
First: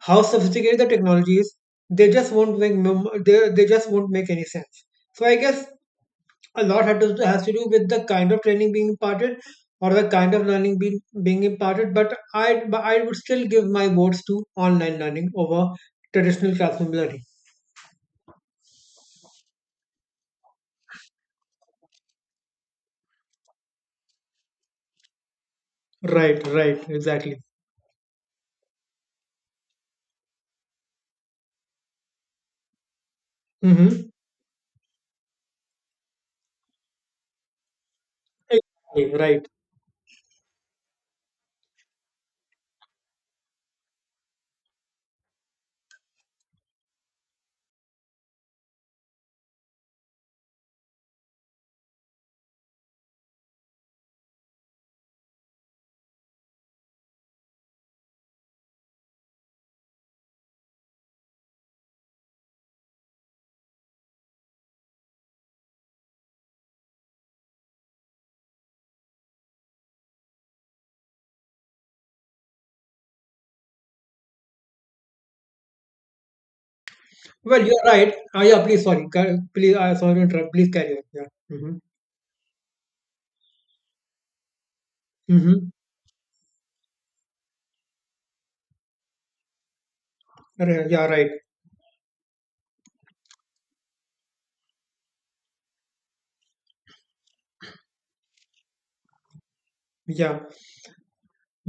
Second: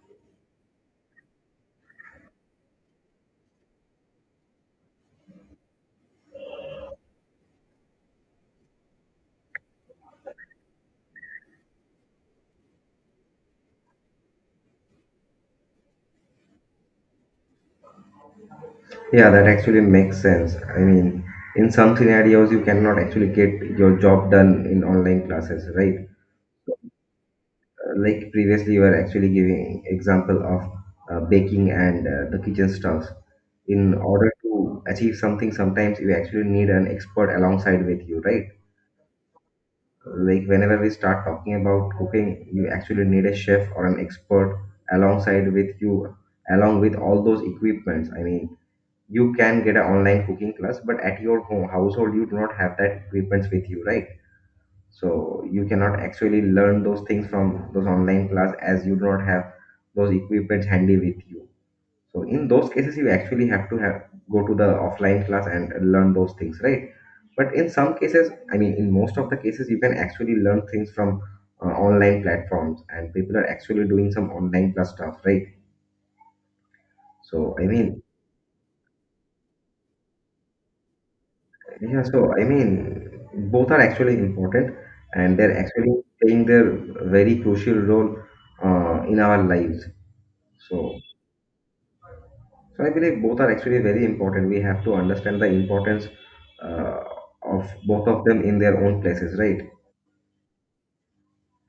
S1: how sophisticated the technology is, they just won't make any sense. So I guess a lot has to do with the kind of training being imparted or the kind of learning being imparted. But I would still give my votes to online learning over traditional classroom learning.
S2: Yeah, that actually makes sense. I mean, in some scenarios, you cannot actually get your job done in online classes, right?
S1: Right, right, exactly.
S2: Like previously, you were actually giving example of baking and the kitchen stuffs. In
S1: Mm-hmm.
S2: order to achieve something, sometimes you actually need an expert alongside with you, right?
S1: Exactly, right.
S2: Like whenever we start talking about cooking, you actually need a chef or an expert alongside with you, along with all those equipments. I mean, you can get an online cooking class, but at your home household you do not have that equipment with you, right? So you cannot actually learn those things from those online class, as you do not have those equipments handy with you. So in those cases you actually have to have go to the offline class and learn those things, right? But in some cases, I mean, in most of the cases, you can actually learn things from online platforms, and people are actually doing some online class stuff, right? So
S1: Well,
S2: I
S1: you're
S2: mean,
S1: right. Yeah, please, sorry. Please, sorry to interrupt. Please carry on. Yeah. Mm-hmm.
S2: yeah, so I mean, both are actually important, and they're
S1: Mm-hmm.
S2: actually playing their very crucial role in our lives. So,
S1: Yeah, right.
S2: so I believe both are actually very important. We have to understand the importance uh, of both of them in their own places, right?
S1: Yeah.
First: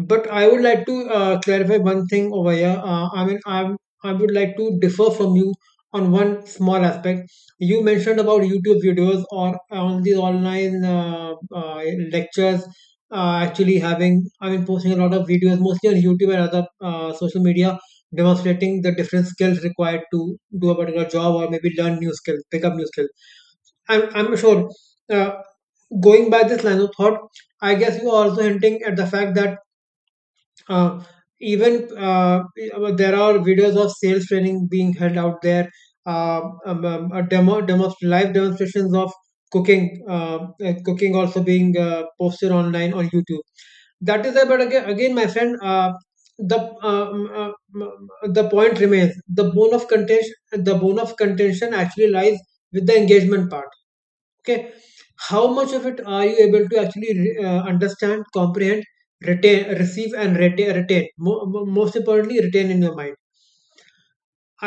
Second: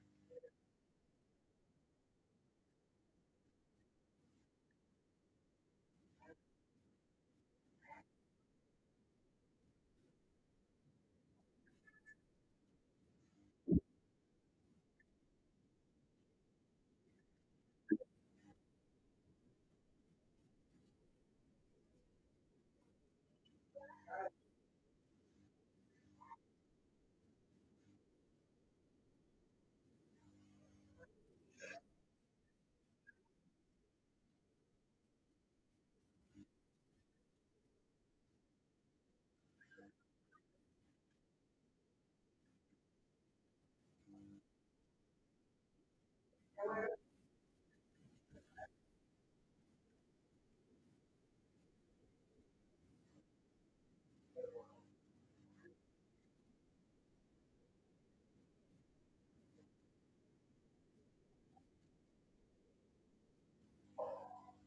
S1: But I would like to clarify one thing over here. I mean, I would like to differ from you on one small aspect. You mentioned about YouTube videos or on these online lectures. Actually, posting a lot of videos, mostly on YouTube and other social media, demonstrating the different skills required to do a particular job or maybe learn new skills, pick up new skills. I'm sure. Uh, Going by this line of thought, I guess you are also hinting at the fact that uh, there are videos of sales training being held out there. Live demonstrations of cooking, uh, cooking also being posted online on YouTube. That is, but again, my friend, the the point remains. The bone of contention actually lies with the engagement part. Okay, how much of it are you able to actually understand, comprehend, retain receive and retain, retain Mo- mo- most importantly retain in your mind.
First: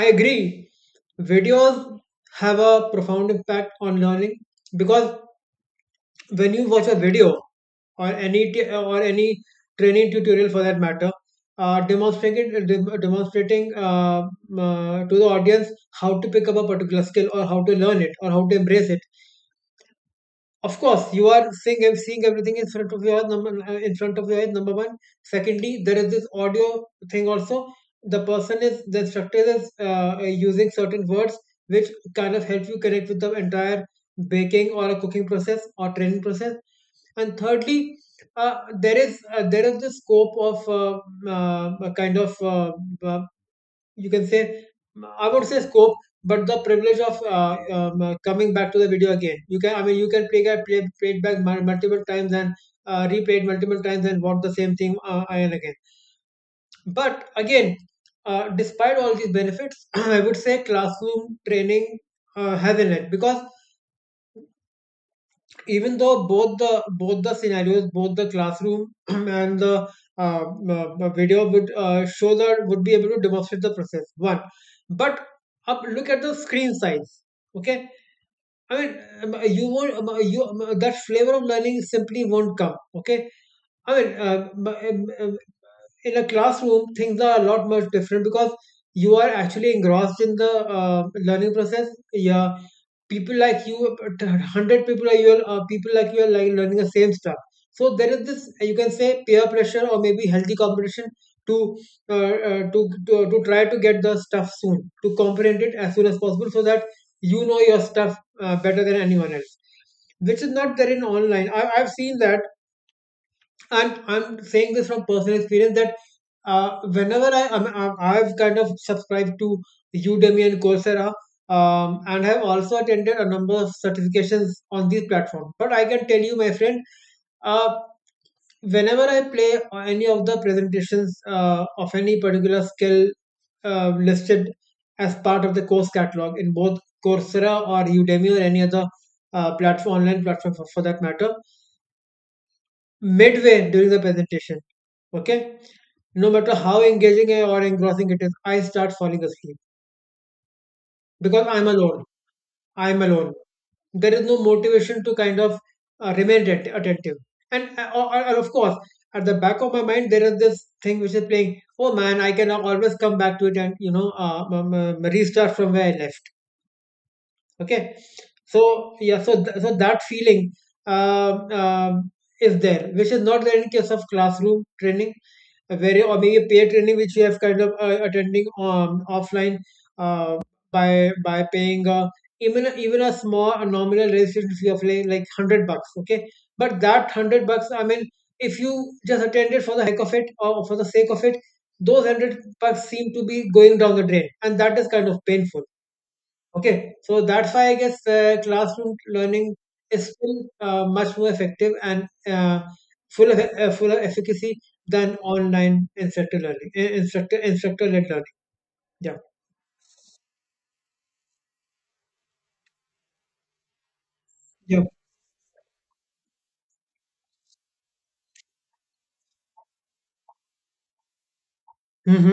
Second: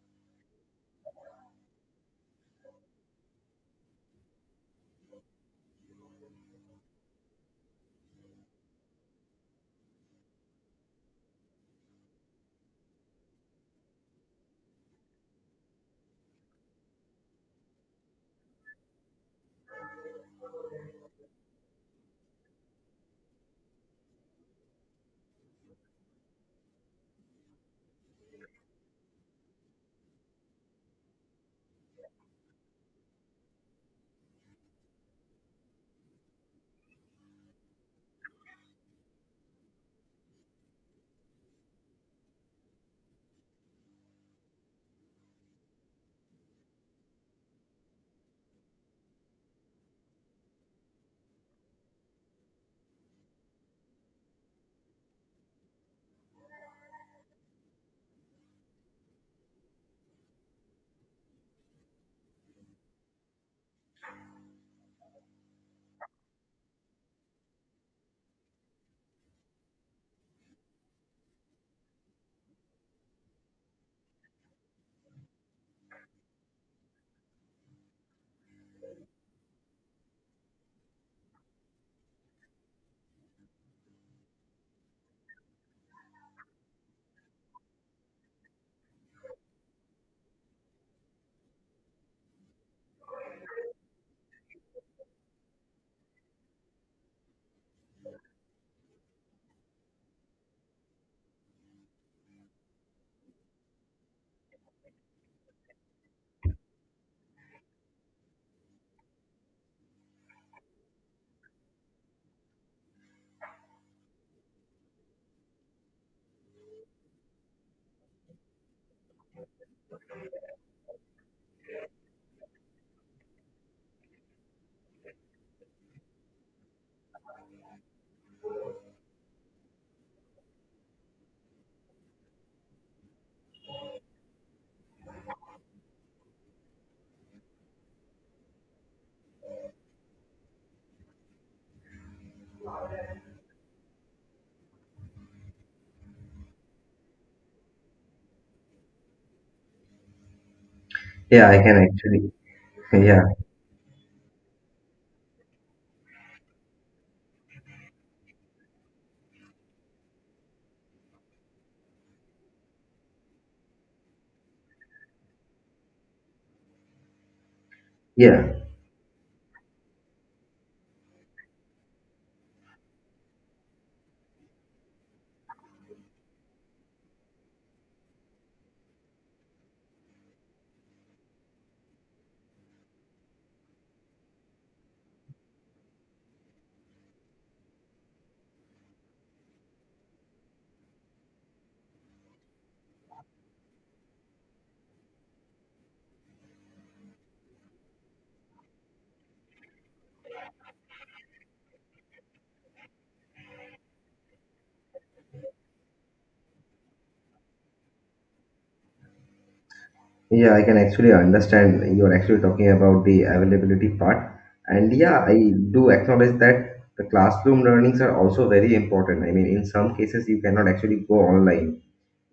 S1: I agree, videos have a profound impact on learning, because when you watch a video or any training tutorial for that matter, demonstrating to the audience how to pick up a particular skill or how to learn it or how to embrace it. Of course, you are seeing ev- seeing everything in front of your eyes. Number one. Secondly, there is this audio thing also. The instructor is using certain words which kind of help you connect with the entire baking or a cooking process or training process. And thirdly, uh, there is the scope of a kind of uh, you can say, I would say, scope, but the privilege of coming back to the video again. You can i mean you can play it back multiple times and replay it multiple times and watch the same thing again and again. But again, despite all these benefits, I would say classroom training has an edge because, even though both the scenarios, both the classroom and the uh, video would show that would be able to demonstrate the process one, but up, look at the screen size. Okay, I mean, you won't you that flavor of learning simply won't come. Okay, I mean um, um, in a classroom things are a lot much different because you are actually engrossed in the uh, learning process. Yeah, people like you, 100 people are you people like you are like learning the same stuff. So there is this, you can say, peer pressure or maybe healthy competition to to try to get the stuff soon, to comprehend it as soon as possible, so that you know your stuff better than anyone else, which is not there in online. I've seen that, and I'm saying this from personal experience that whenever I've kind of subscribed to Udemy and Coursera, and have also attended a number of certifications on these platforms. But I can tell you, my friend, uh, whenever I play any of the presentations of any particular skill listed as part of the course catalog in both Coursera or Udemy or any other platform online platform for that matter, midway during the presentation. Okay? No matter how engaging or engrossing it is, I start falling asleep because
S2: Yeah, I
S1: I'm
S2: can
S1: alone.
S2: actually.
S1: I'm
S2: Yeah,
S1: alone. There is no motivation to kind of remain attentive. And or, of course, at the back of my mind, there is this thing which is playing. Oh man, I can always come back to it and restart from where I left. Okay,
S2: yeah.
S1: so yeah, so that feeling um, um, is there, which is not there in case of classroom training where, or maybe peer training, which we have kind of attending offline uh, by paying even a small, a nominal registration fee of like 100 bucks. Okay, but that 100 bucks, I mean, if you just attend it for the heck of it or for the sake of it, those 100 bucks seem to be going down the drain, and that is kind of painful. Okay, so that's why I guess classroom learning is still much more effective and full of efficacy than online instructor learning, instructor led learning. Yeah,
S2: Yeah, I can actually understand, you're actually talking about the availability part.
S1: yeah.
S2: And yeah, I do acknowledge that the classroom learnings are also very important. I mean, in some cases, you cannot actually go online.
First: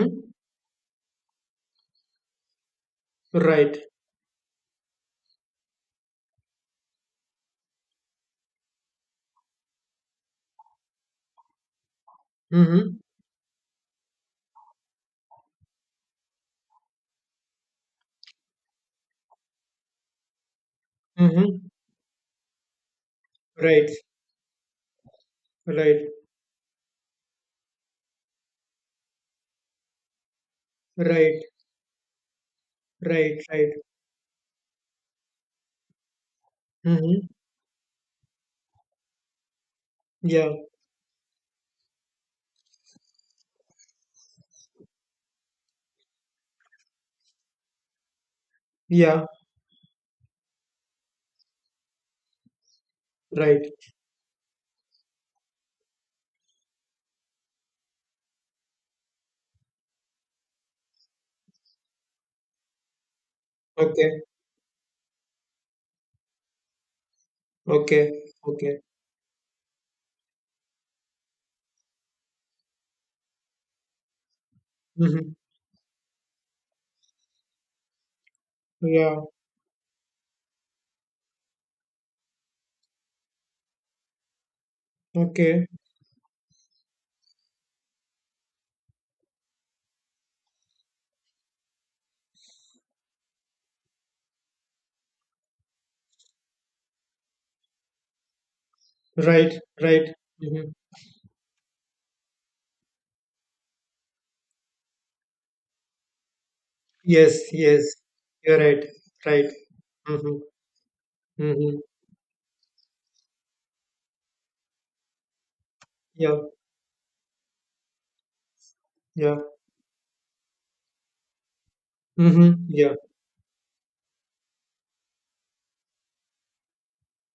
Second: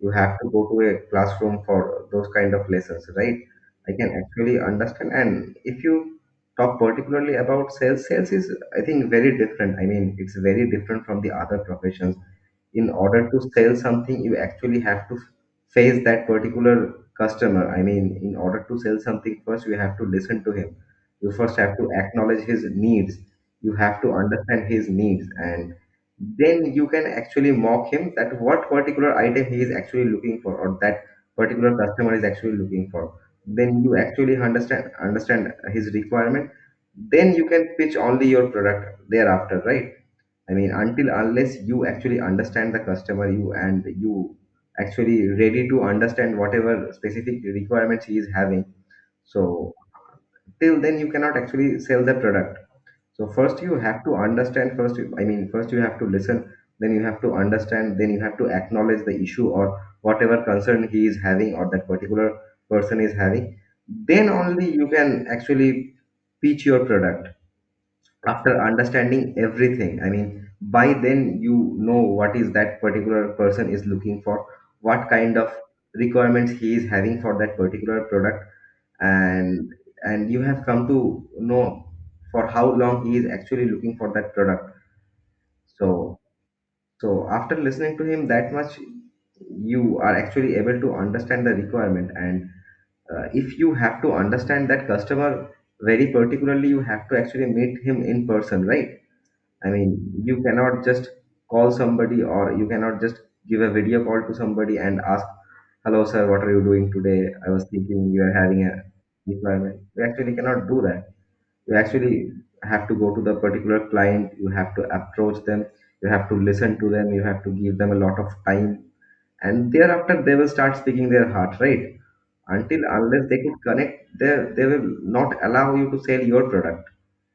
S2: You have to go to a classroom for those kind of lessons, right?
S1: Right.
S2: I can actually understand. And if you talk particularly about sales, sales is, I think, very different. I mean, it's very different from the other professions. In
S1: Mm-hmm.
S2: order to sell something, you actually have to face that particular customer. I mean, in order to sell something, first you have to listen to him, you first
S1: Mm-hmm.
S2: have to acknowledge his needs, you
S1: Right.
S2: have to understand his needs, and
S1: Right.
S2: then you can actually mock him that what particular item he is actually looking for, or that
S1: Right.
S2: particular customer is actually looking for.
S1: Right. Right.
S2: Then you actually understand his requirement.
S1: Mm-hmm.
S2: Then you can pitch only your product thereafter, right? I
S1: Yeah.
S2: mean, until unless you actually understand the customer, you and you actually ready to understand whatever specific requirements he is having.
S1: Yeah.
S2: So till then you cannot actually sell the product. So first
S1: Right.
S2: you have to understand I mean, first you have to listen. Then you have to understand. Then you have to acknowledge the issue or whatever concern he is having, or that particular person is having.
S1: Okay.
S2: Then only you can actually pitch your product
S1: Okay.
S2: after
S1: Okay.
S2: understanding everything. I mean, by then you know what is that particular person is looking for, what
S1: Mm-hmm.
S2: kind of requirements he is having for that particular product,
S1: Yeah.
S2: and you have come to know for how long he is actually looking for that product.
S1: Okay.
S2: So, so after listening to him that much, you are actually able to understand the requirement. And if you have to understand that customer very particularly, you have to actually meet him in person, right?
S1: Right.
S2: I
S1: Right.
S2: mean, you
S1: Mm-hmm.
S2: cannot just call somebody, or you cannot just give a video call to somebody and ask, "Hello, sir, what are you doing today?
S1: Yes.
S2: I was
S1: Yes.
S2: thinking you are
S1: You're
S2: having a
S1: right. Right.
S2: requirement." You actually
S1: Mhm.
S2: cannot do that. You
S1: Mhm.
S2: actually have to go to the particular client, you have to approach them, you have to
S1: Yeah.
S2: listen to them, you have to give them a lot of time.
S1: Yeah.
S2: And thereafter, they will start speaking their heart, right?
S1: Mhm.
S2: Until
S1: Yeah.
S2: unless they could connect, they will not allow you to sell your product.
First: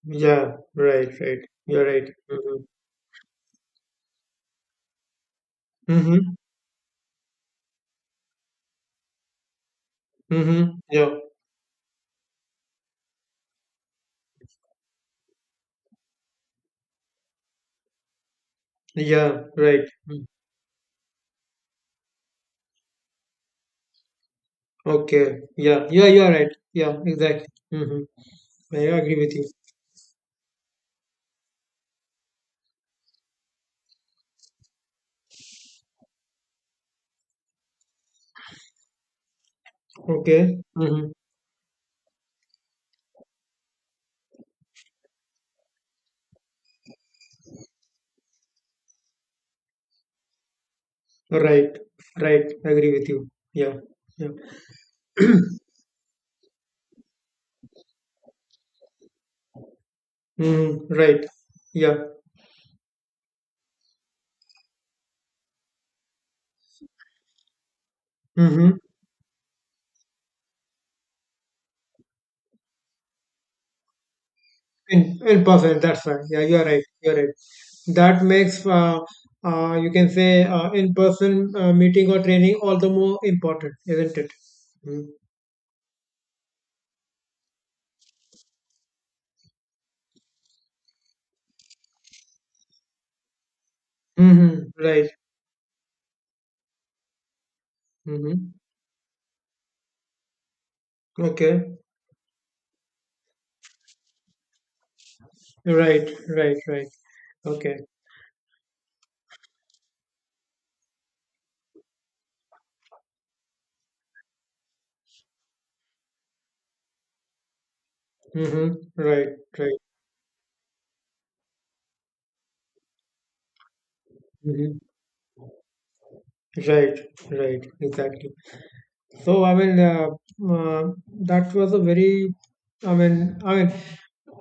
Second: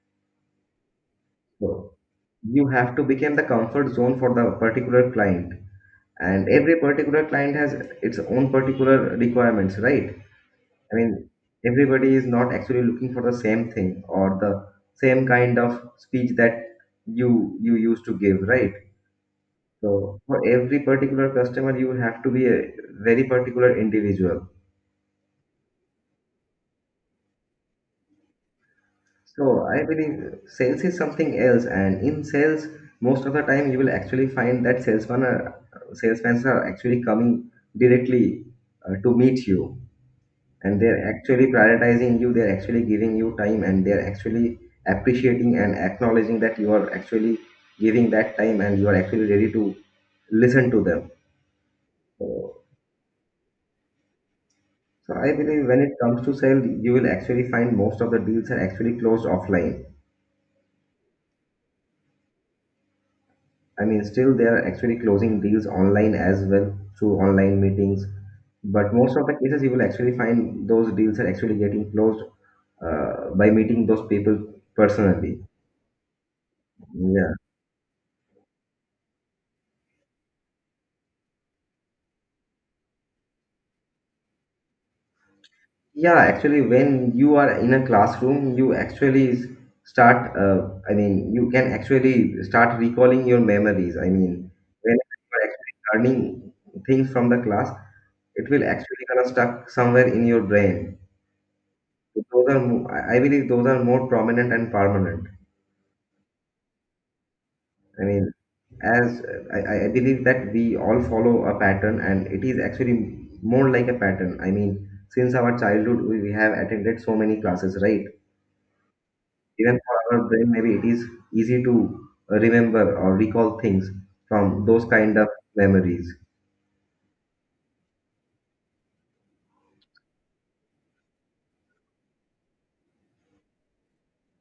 S1: Yeah. Right. Right. You're
S2: So
S1: right. Mhm.
S2: you have to become the comfort zone for the particular client,
S1: Mhm.
S2: and every particular client has its own particular requirements, right?
S1: Mhm.
S2: I
S1: Yeah.
S2: mean, everybody is not actually looking for the same thing, or the same kind of speech that you used to give, right?
S1: Yeah. Right.
S2: So
S1: Mm.
S2: for every particular customer you have to be a very particular individual.
S1: Okay. Yeah. Yeah. You're right. Yeah. Exactly. Mhm. I agree with you.
S2: So I believe sales is something else, and in sales, most of the time you will actually find that salesmen are actually coming directly to meet you,
S1: Okay.
S2: and they're
S1: Mhm.
S2: actually prioritizing you. They're actually giving you time, and they're actually appreciating and acknowledging that you are actually giving that time, and you are actually ready to listen to them.
S1: Right. Right.
S2: So,
S1: Agree with you. Yeah. Yeah.
S2: so I believe when it comes to sale, you will actually find most of the deals are actually closed offline.
S1: Mhm. Right. Yeah.
S2: I mean, still they are actually closing deals online as well, through online meetings.
S1: Mhm.
S2: But most of the cases, you will actually find those deals are actually getting closed by meeting those people
S1: In
S2: personally.
S1: person, that's fine. Yeah, you're right. You're right.
S2: Yeah.
S1: That makes you can say in-person meeting or training all the more important, isn't it? Mm-hmm.
S2: Yeah, actually, when you are in a classroom, you actually start, I mean, you can actually start recalling your memories. I mean,
S1: Mm-hmm.
S2: when
S1: Right.
S2: you are actually learning things from the class, it
S1: Mm-hmm.
S2: will actually kind of stuck somewhere in your brain.
S1: Okay.
S2: Those are, I believe, those are more prominent and permanent.
S1: Right. Right. Right. Okay.
S2: I mean, as I believe that we all follow a pattern, and it is actually more like a pattern. I mean, since our childhood, we have attended so many classes, right?
S1: Mm-hmm. Right.
S2: Even
S1: Right.
S2: for our brain, maybe it is easy to remember or recall things from
S1: Mm-hmm.
S2: those kind of memories.
S1: Right. Right. Exactly. So I mean, uh, that was a very, I mean,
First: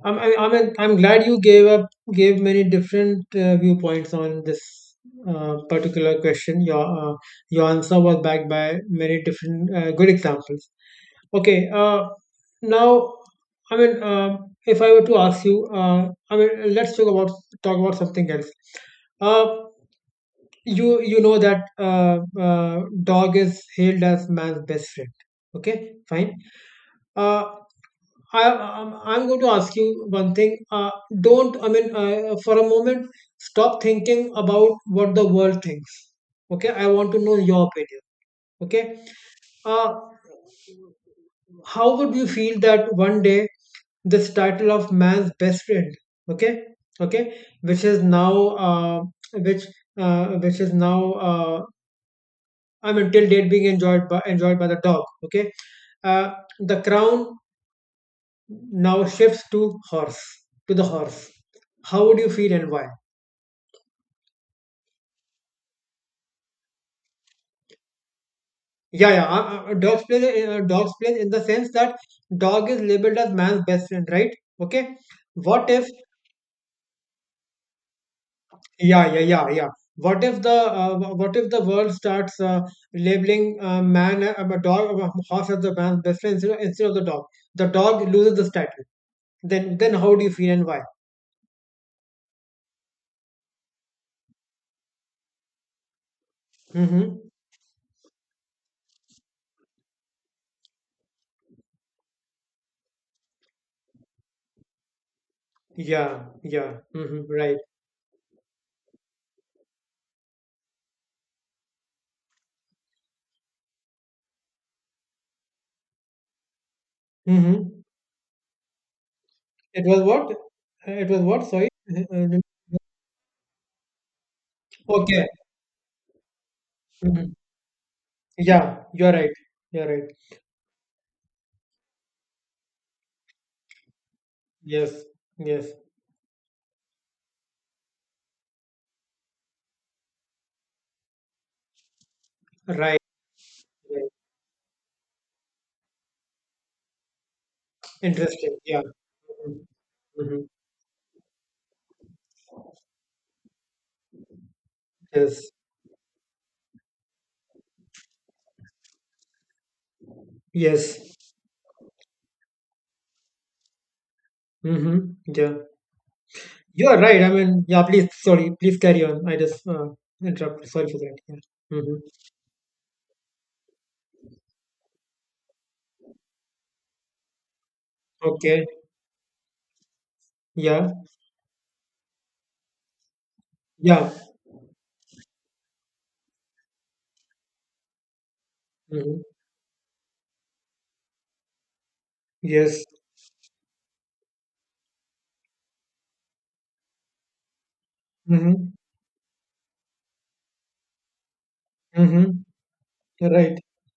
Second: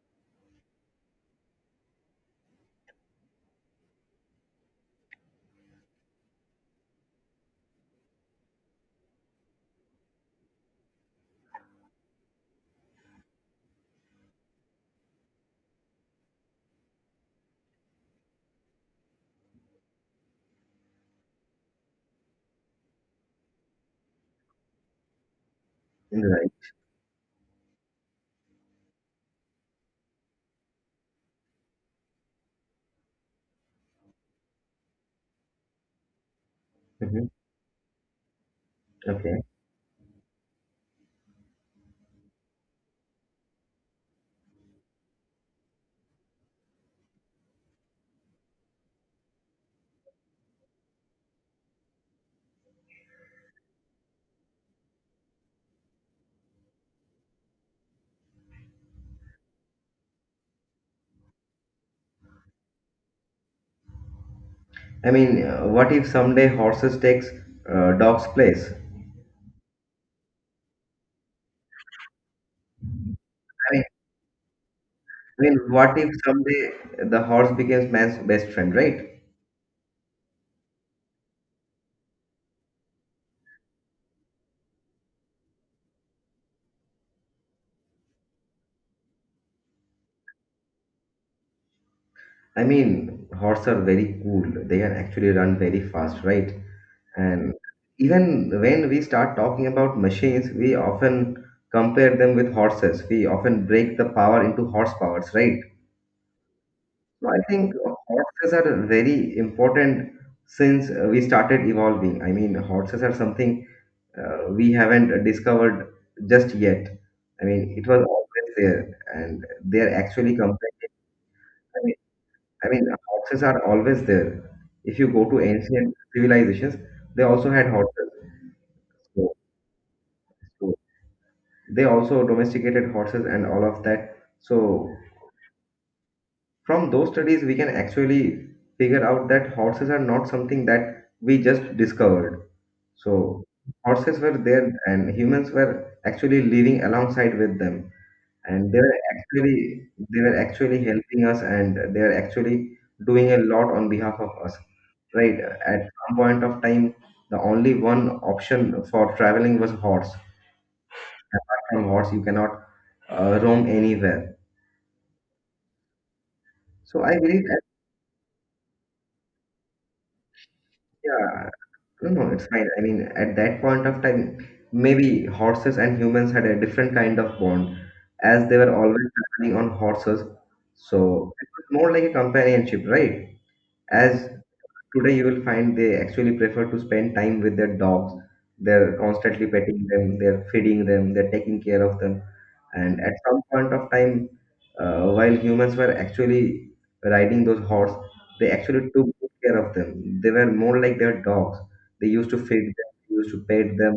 S1: I mean, I'm glad you gave many different viewpoints on this particular question. Your answer was backed by many different good examples. Okay, now, I mean, if I were to ask you, I mean, let's talk about something else. Uh, you you know that dog is hailed as man's best friend. Okay, fine.
S2: Right.
S1: uh, I'm going to ask you one thing. Don't I mean For a moment, stop thinking about what the world thinks. Okay, I want to
S2: Mhm.
S1: know your opinion. Okay,
S2: Okay.
S1: uh, how would you feel that one day this title of man's best friend, okay okay, which is now uh, which which is now uh. I mean, till date being enjoyed by the dog. Okay, uh, the crown now shifts to horse to the horse. How would you feel and why?
S2: I mean, what if someday horses takes dog's place?
S1: Yeah, yeah. Dogs play in the sense that dog is labeled as man's
S2: I
S1: best friend, right? Okay.
S2: I mean,
S1: What if?
S2: what if someday the horse becomes man's best friend,
S1: Yeah,
S2: right?
S1: yeah, yeah, yeah. What if the world starts labeling man a dog a horse as the man's best friend instead of the dog? The dog loses the title. Then how do you feel and why?
S2: I mean, horses are very cool. They can actually run very fast, right?
S1: Mm-hmm.
S2: And even when we start talking about machines, we often compare them with horses. We often break the power into horsepowers, right?
S1: Yeah, yeah, hmm
S2: So I
S1: right.
S2: think horses are very important since we started evolving. I mean, horses are something we haven't discovered just yet. I mean,
S1: hmm
S2: it was always there, and
S1: It
S2: they're
S1: was
S2: actually
S1: what?
S2: complex.
S1: It was what? Sorry.
S2: I mean,
S1: Mhm.
S2: I mean, horses are always there. If you go
S1: Okay.
S2: to ancient civilizations, they
S1: hmm
S2: also had horses.
S1: Yeah, you're right.
S2: So,
S1: You're right.
S2: so they also domesticated horses and all of that. So,
S1: Yes, yes,
S2: from those studies, we can actually figure out that horses are not something that we just discovered.
S1: right.
S2: So,
S1: Right.
S2: horses were there, and humans were actually living alongside with them.
S1: Interesting.
S2: and they
S1: Yeah.
S2: were
S1: Mm-hmm.
S2: actually they were
S1: Mm-hmm.
S2: actually helping us, and they are actually doing a lot on behalf of us, right?
S1: Yes,
S2: At some point of time, the only one option for traveling was horse.
S1: yes.
S2: From horse you cannot roam anywhere.
S1: hmm Yeah, you're
S2: So I
S1: right. I
S2: believe that.
S1: mean, yeah. Please, sorry. Please carry on. I just interrupted. Sorry for that. Yeah.
S2: yeah
S1: hmm
S2: no, no, it's fine. I mean, at that point of time, maybe horses and humans had a different kind of bond, as they
S1: Okay.
S2: were always traveling on horses. So
S1: Yeah.
S2: it was more like a companionship, right?
S1: Yeah.
S2: As today you will find they actually prefer to spend time with their dogs. They're
S1: hmm
S2: constantly petting them, they're feeding them, they're taking care of them.
S1: Yes.
S2: And at some point of time, while humans were actually riding those horse, they
S1: hmm
S2: actually took good care of them. They were more like their dogs. They used to
S1: hmm
S2: feed them, they used to
S1: Right.
S2: pet them,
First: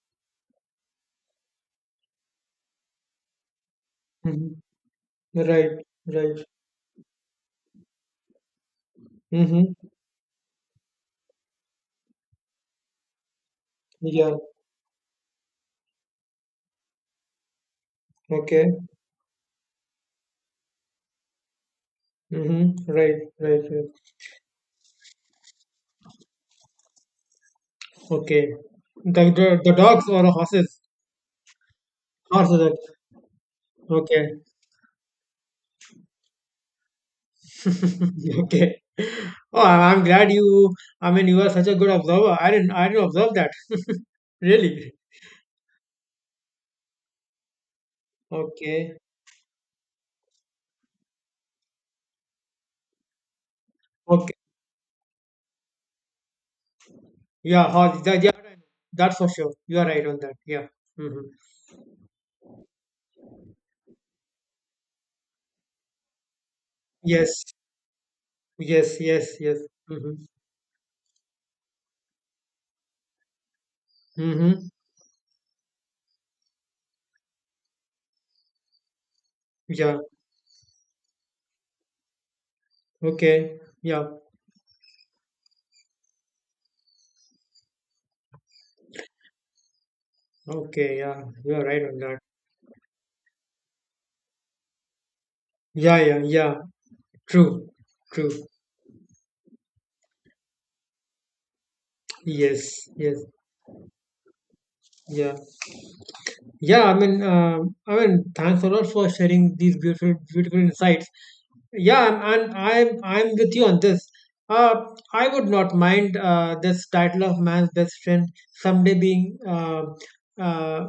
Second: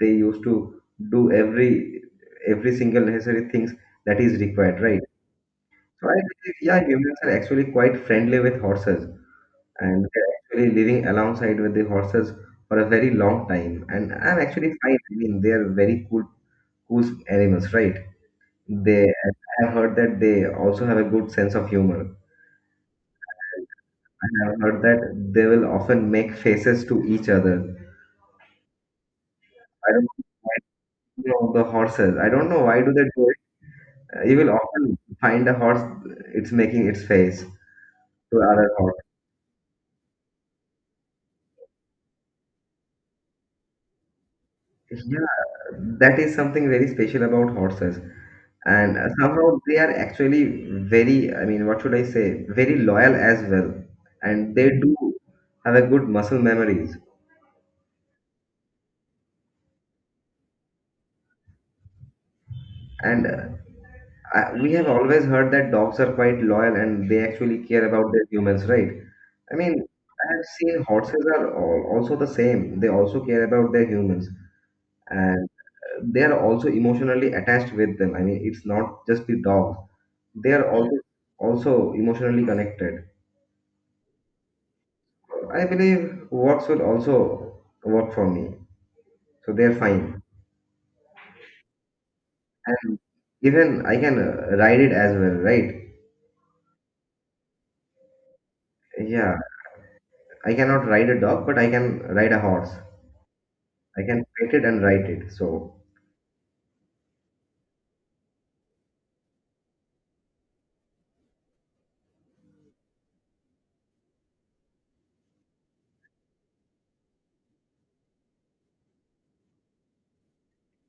S2: they used to do every single necessary things that is
S1: hmm
S2: required, right?
S1: Right.
S2: So I
S1: Right.
S2: believe, yeah, humans are actually quite friendly with horses,
S1: hmm
S2: and we're actually living alongside with the horses for a very long time. And
S1: Yeah.
S2: I'm actually fine. I mean, they are very cool animals, right?
S1: Okay.
S2: They, I have heard that they also have a good sense of humor.
S1: Mm-hmm. Right. Right. Right.
S2: I have heard that they will often make faces to each other.
S1: Okay. The
S2: I
S1: dogs
S2: don't
S1: or horses?
S2: know the horses. I don't know
S1: Horses.
S2: why do they do it. You
S1: Okay.
S2: will often find a horse, it's making its face to other
S1: Okay. Oh, I'm glad you. I mean, you are such a good observer. I didn't. I didn't observe that. Really.
S2: horse. That is something very special about horses. And
S1: Okay.
S2: somehow they are actually very, I mean, what should I say, very loyal as well.
S1: Okay.
S2: And they do have a good muscle memories.
S1: Yeah. Horse. That, yeah. That's for sure. You are right on that. Yeah. Mm-hmm.
S2: And we have always heard that dogs are quite loyal and they
S1: Yes.
S2: actually care about their humans, right?
S1: Yes. Yes.
S2: I
S1: Yes.
S2: mean,
S1: Mm-hmm.
S2: I have seen horses are al- also the same. They also care about their humans,
S1: Mm-hmm.
S2: and they are also emotionally attached with them. I mean, it's not just the dog.
S1: Yeah.
S2: They are also also emotionally connected.
S1: Okay. Yeah.
S2: I believe works will also work for me, so they're fine.
S1: Okay. Yeah. You are right on that.
S2: And even I can ride it as well, right?
S1: Yeah. Yeah. Yeah. True, true.
S2: Yeah, I cannot ride a dog, but I can ride a horse.
S1: Yes, yes,
S2: I can pet it and ride it.
S1: yeah,
S2: So
S1: yeah. I mean, thanks a lot for sharing these beautiful, beautiful insights. Yeah, and I'm with you on this. Uh, I would not mind this title of man's best friend someday being uh,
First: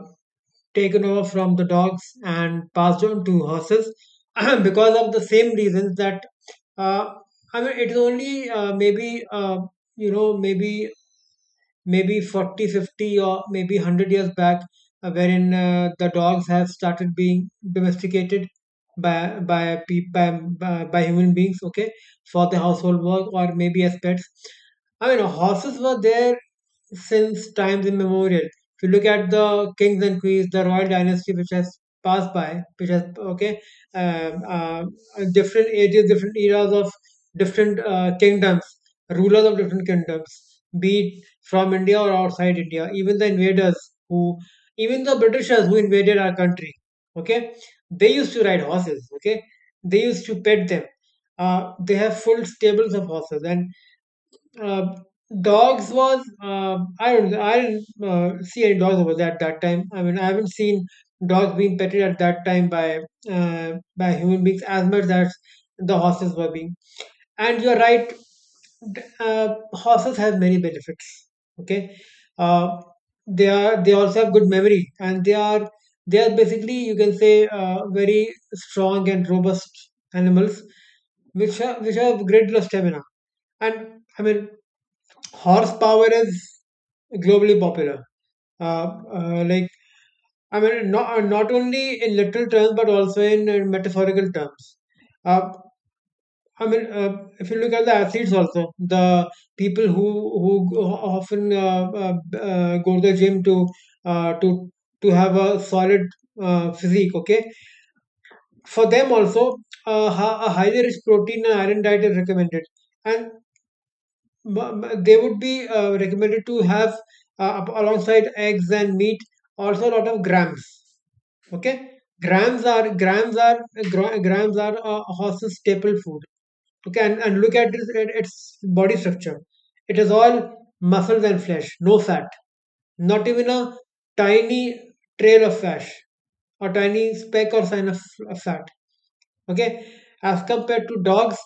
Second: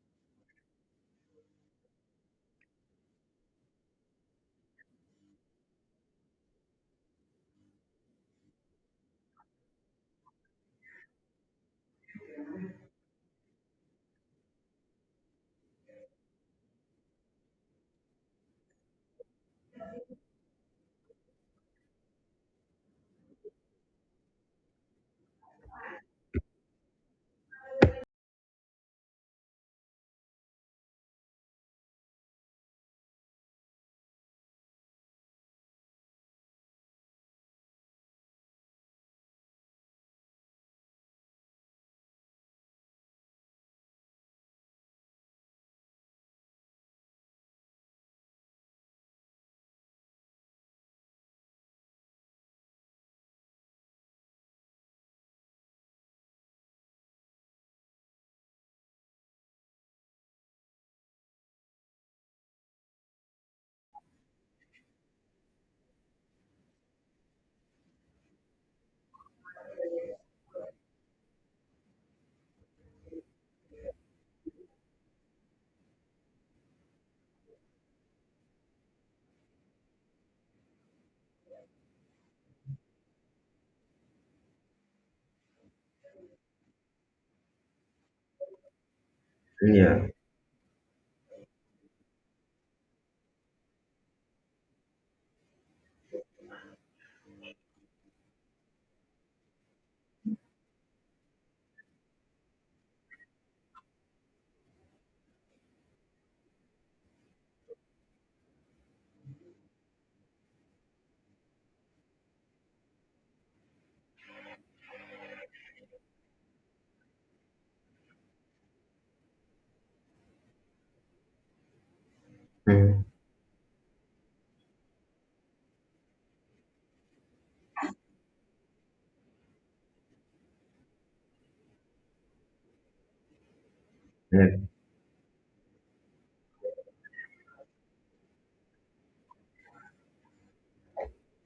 S1: taken over from the dogs and passed on to horses because of the same reasons that uh, I mean, it is only maybe you know maybe maybe 40, 50, or maybe 100 years back, wherein the dogs have started being domesticated by, pe- by human beings, okay, for the household work or maybe as pets. I mean, horses were there since times immemorial. If you look at the kings and queens, the royal dynasty which has passed by, which has okay, um, uh, different ages, different eras of different kingdoms, rulers of different kingdoms, be it from India or outside India, even the invaders who, even the Britishers who invaded our country, okay, they used to ride horses, okay, they used to pet them. They have full stables of horses and uh, dogs was I didn't see any dogs over there at that time. I mean, I haven't seen dogs being petted at that time by human beings as much as the horses were being. And you're right, horses have many benefits. Okay, uh, they also have good memory, and they are basically you can say very strong and robust animals, which have a great deal of stamina. And I mean, horsepower is globally popular. Uh, uh, like
S2: yeah.
S1: I mean, not not only in literal terms, but also in, metaphorical terms. Uh, I mean, if you look at the athletes, also the people who who go- often go to the gym to uh, to to have a solid physique. Okay, for them also, a a highly rich protein and iron diet is recommended, and they would be recommended to have alongside eggs and meat also a lot of grams, okay, grams are
S2: Mhm.
S1: grams are grams are a horse's staple food, okay, and look at its body structure. It is all muscles and flesh, no fat, not even a tiny
S2: Yeah.
S1: trail of fat or tiny speck or sign of fat, okay, as compared to dogs.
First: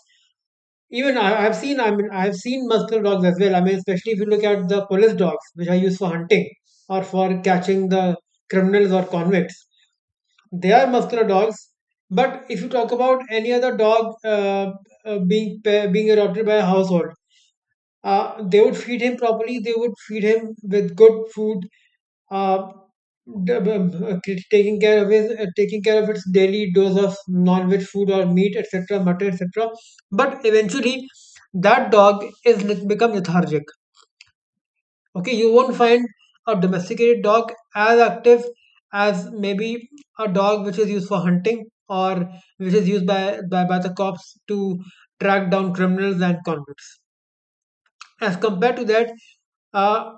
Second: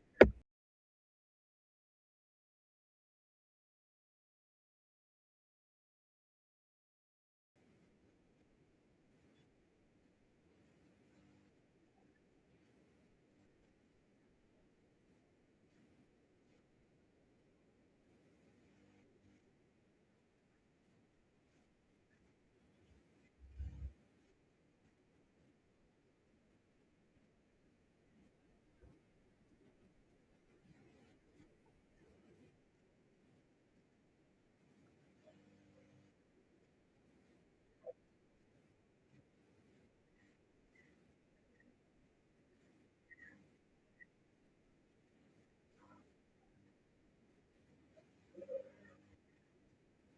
S1: Even I've seen, I mean, I've seen muscular dogs as well. I mean, especially if you look at the police dogs, which are used for hunting or for catching the criminals or convicts. They are muscular dogs. But if you talk about any other dog being being adopted by a household, they would feed him properly. They would feed him with good food uh, d- b- b- taking care of his, taking care of its daily dose of non-veg food or meat, etc., mutton, etc. But eventually, that dog is become lethargic. Okay, you won't find a domesticated dog as active as maybe a dog which is used for hunting or which is used by the cops to track down criminals and convicts. As compared to that, uh,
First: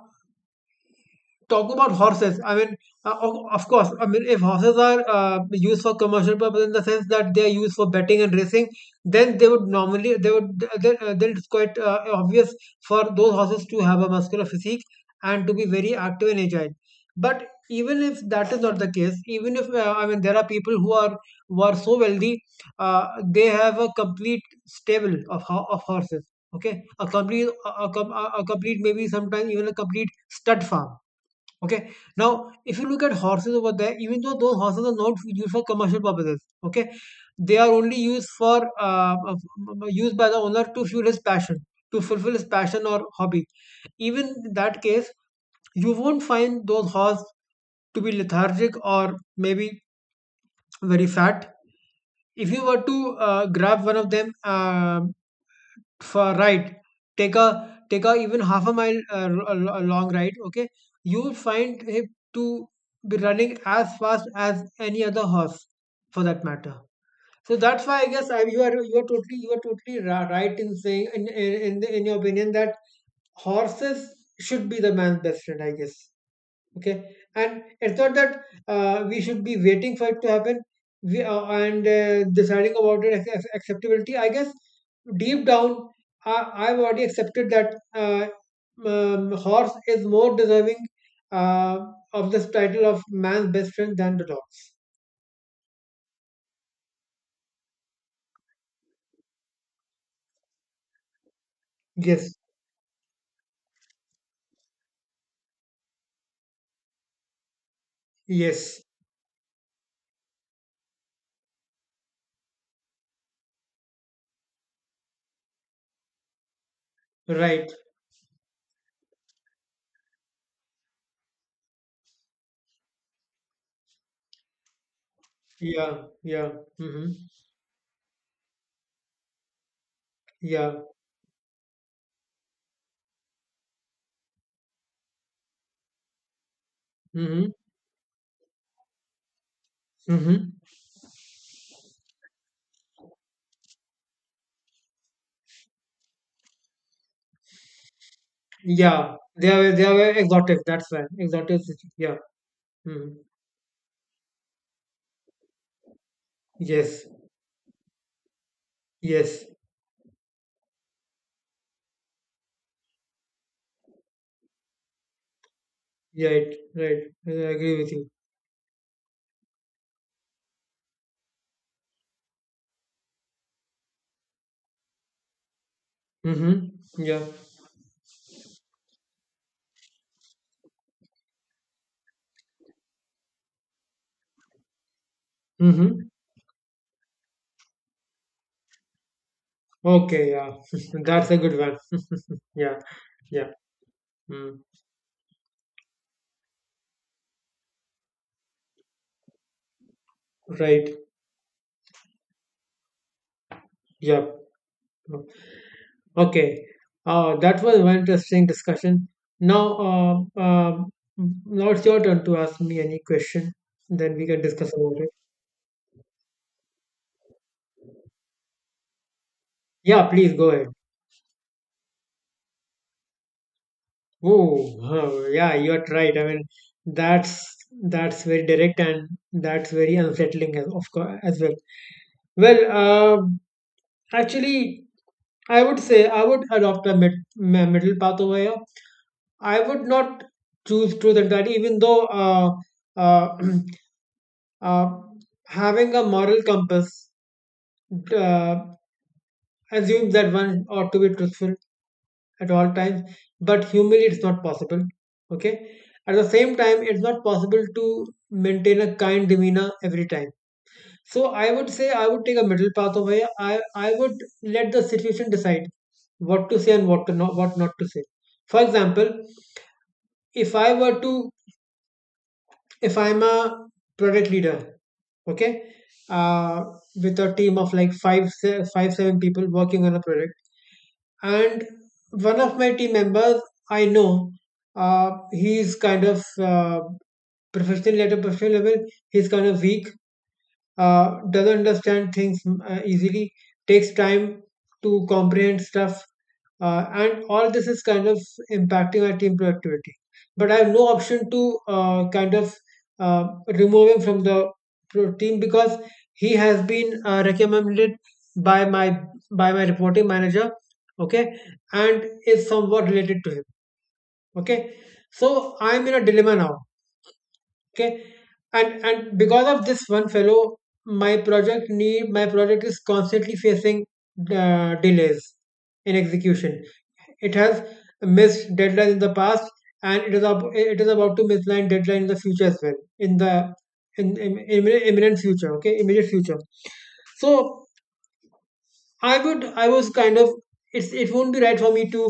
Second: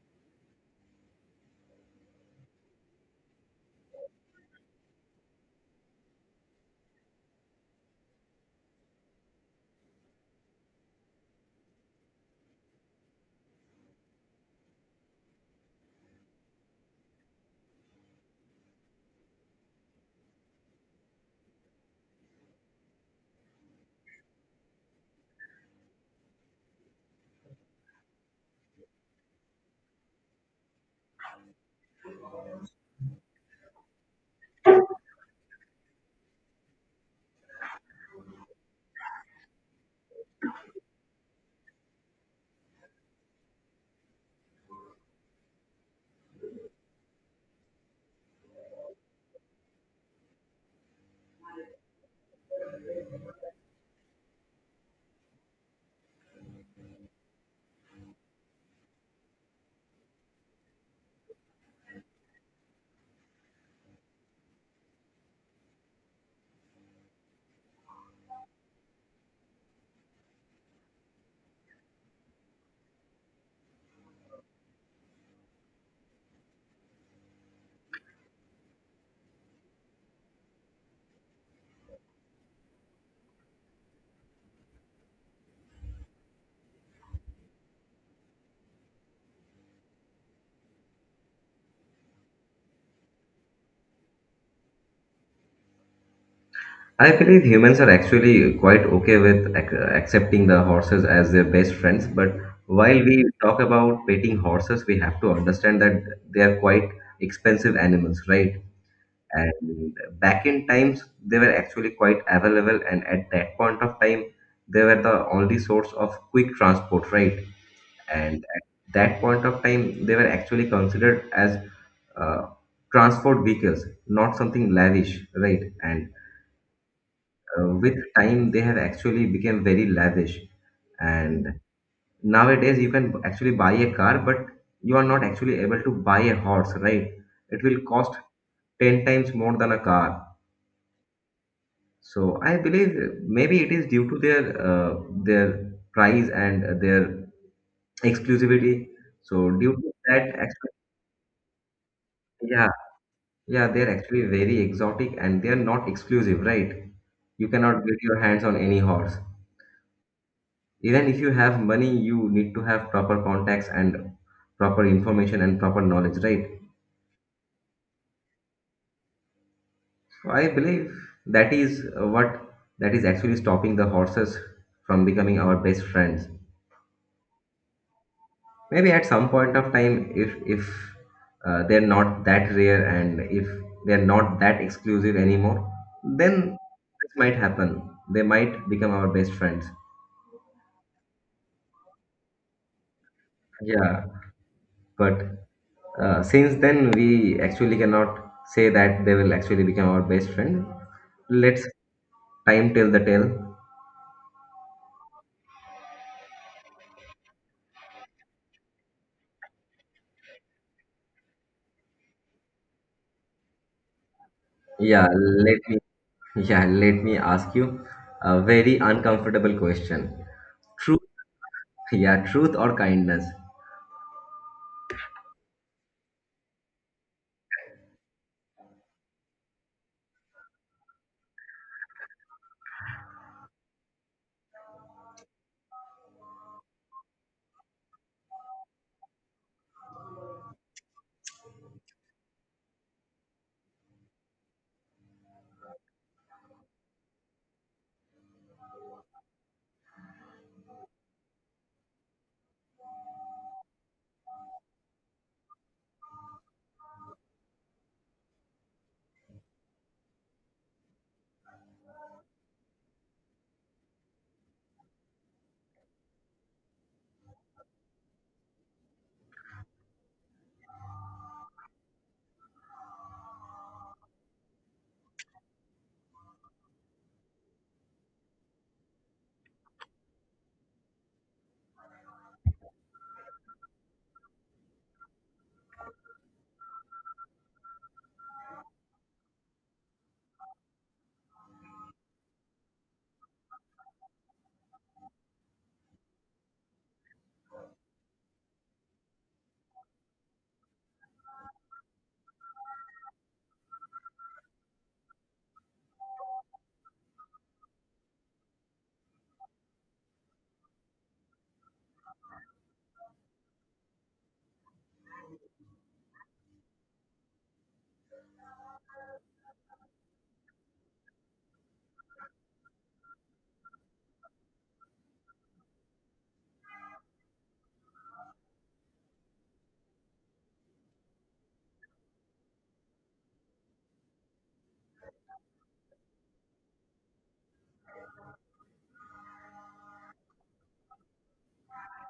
S1: talk about horses. I mean, of course, I mean, if horses are used for commercial purpose in the sense that they are used for betting and racing, then they would normally, then it's quite obvious for those horses to have a muscular physique and to be very active and agile. But even if that is not the case, even if I mean, there are people who are so wealthy, they have a complete stable of of horses. Okay, a complete, a, com- a complete, maybe sometimes even a complete stud farm. Okay. Now, if you look at horses over there, even though those horses are not used for commercial purposes, okay, they are only used for used by the owner to fuel his passion, to fulfill his passion or hobby. Even in that case, you won't find those horses to be lethargic or maybe very fat. If you were to grab one of them, for right. Take a even half a mile a long ride. Okay, you will find him to be running as fast as any other horse, for that matter. So that's why I guess you are totally right in saying in your opinion that horses should be the man's best friend. I guess, okay, and it's not that we should be waiting for it to happen we, and deciding about it as acceptability, I guess. Deep down, I, I've already accepted that horse is more deserving uh, of this title of man's best friend than the dog.
S2: I believe humans are actually quite okay with ac- accepting the horses as their best friends, but
S1: Yes,
S2: while we talk about petting horses, we have to understand that they are quite expensive animals, right?
S1: yes,
S2: And back in times they were actually quite available, and at that point of time they were the only source of quick transport, right?
S1: right.
S2: And at that point of time they were actually considered as uh, transport vehicles, not something lavish, right?
S1: Yeah,
S2: And
S1: yeah. Mm-hmm.
S2: with time they have actually become very lavish.
S1: Yeah.
S2: And nowadays you can actually buy a car, but you are not actually able to buy a horse, right?
S1: Mm-hmm.
S2: It will cost 10 times more than a car.
S1: Mm-hmm.
S2: So I believe maybe it is due to their price and their exclusivity.
S1: Yeah.
S2: So due
S1: They
S2: to
S1: are very
S2: that,
S1: exotic,
S2: actually,
S1: that's right, exotic. Yeah.
S2: yeah,
S1: Mm-hmm.
S2: yeah, they're actually very exotic, and they're not exclusive, right?
S1: Yes,
S2: You cannot get your hands on any horse.
S1: yes.
S2: Even if you have money, you need to have proper contacts and proper information and proper knowledge, right?
S1: Right, right. I agree with you.
S2: So I believe that is what that is actually stopping the horses from becoming our best friends.
S1: Mm-hmm. Yeah.
S2: Maybe at some point of time, if they're not that rare and if they're not that exclusive anymore,
S1: Mm-hmm.
S2: then this might happen. They might become our best friends.
S1: Okay, yeah. That's a good one. Yeah, yeah.
S2: Yeah,
S1: Mm.
S2: but since then we actually cannot say that they will actually become our best friend.
S1: Right.
S2: Let's time tell the tale.
S1: Yeah. Mm. Okay. That was one interesting discussion. Now, now it's your turn to ask me any question. Then we can discuss about
S2: Yeah,
S1: it.
S2: let me yeah let me ask you a very uncomfortable
S1: Yeah,
S2: question.
S1: please go ahead.
S2: Truth, yeah, truth or kindness?
S1: Oh, oh, yeah, you're right. I mean, that's that's very direct and that's very unsettling, as of course as well. Well, um, actually, I would say I would adopt a middle path over here. I would not choose truth entirely, even though uh, uh, having a moral compass uh, assumes that one ought to be truthful at all times, but humanly it's not possible. Okay. At the same time, it's not possible to maintain a kind demeanor every time. So I would say I would take a middle path over here. I would let the situation decide what to say and what to not, what not to say. For example, if I were to if I'm a product leader, okay, uh, with a team of like 5 7 people working on a product, and one of my team members I know, he's kind of professional, at a professional level. He's kind of weak, doesn't understand things easily, takes time to comprehend stuff, and all this is kind of impacting our team productivity. But I have no option to kind of uh, remove him from the team because he has been recommended by my by my reporting manager, okay, and is somewhat related to him, okay. So I'm in a dilemma now, okay, and because of this one fellow my project is constantly facing delays in execution. It has missed deadlines in the past, and it is it is about to miss line deadline in the future as well, in the in imminent future, okay, immediate future. So I was kind of, it's it won't be right for me to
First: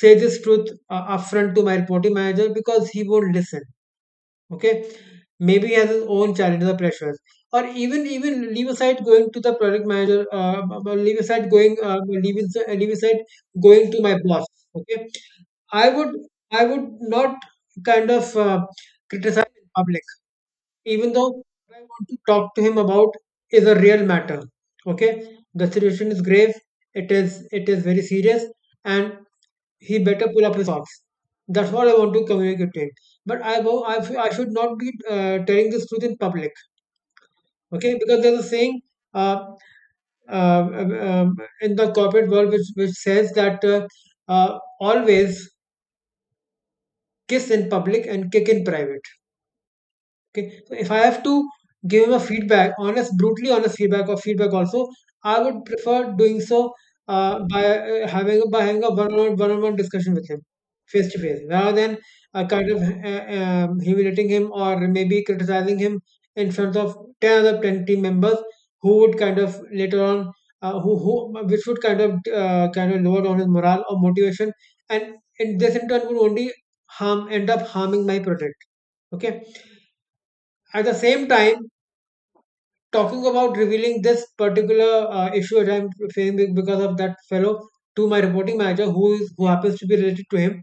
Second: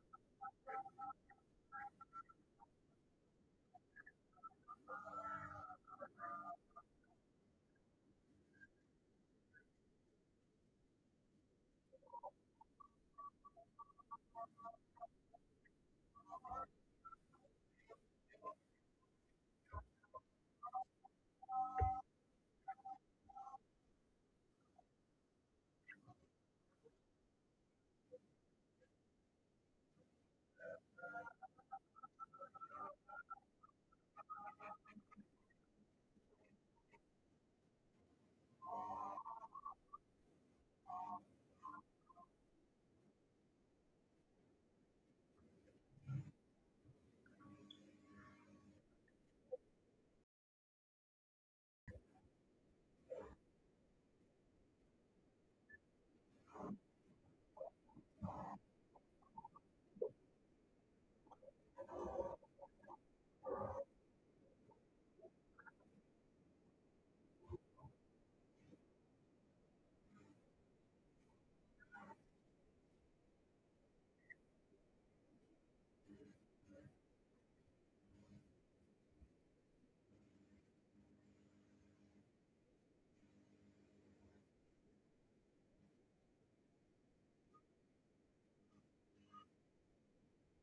S1: say this truth upfront to my reporting manager because he won't listen, okay, maybe he has his own challenges or pressures, or even leave aside going to the product manager, leave aside going, leave aside going to my boss, okay. I would I would not kind of criticize in public even though what I want to talk to him about is a real matter, okay, the situation is grave, it is very serious, and he better pull up his socks. That's what I want to communicate to him. But I go, I, f- I should not be telling this truth in public, okay? Because there's a saying uh, uh, um, um, in the corporate world which says that always kiss in public and kick in private. Okay. So if I have to give him a feedback, honest, brutally honest feedback or feedback also, I would prefer doing so by having a one-on-one discussion with him, face to face, rather than kind of humiliating him or maybe criticizing him in front of ten team members who would kind of later on. Which would kind of lower down his morale or motivation, and in turn would only harm end up harming my project. Okay, at the same time, talking about revealing this particular issue that I'm facing because of that fellow to my reporting manager, who happens to be related to him.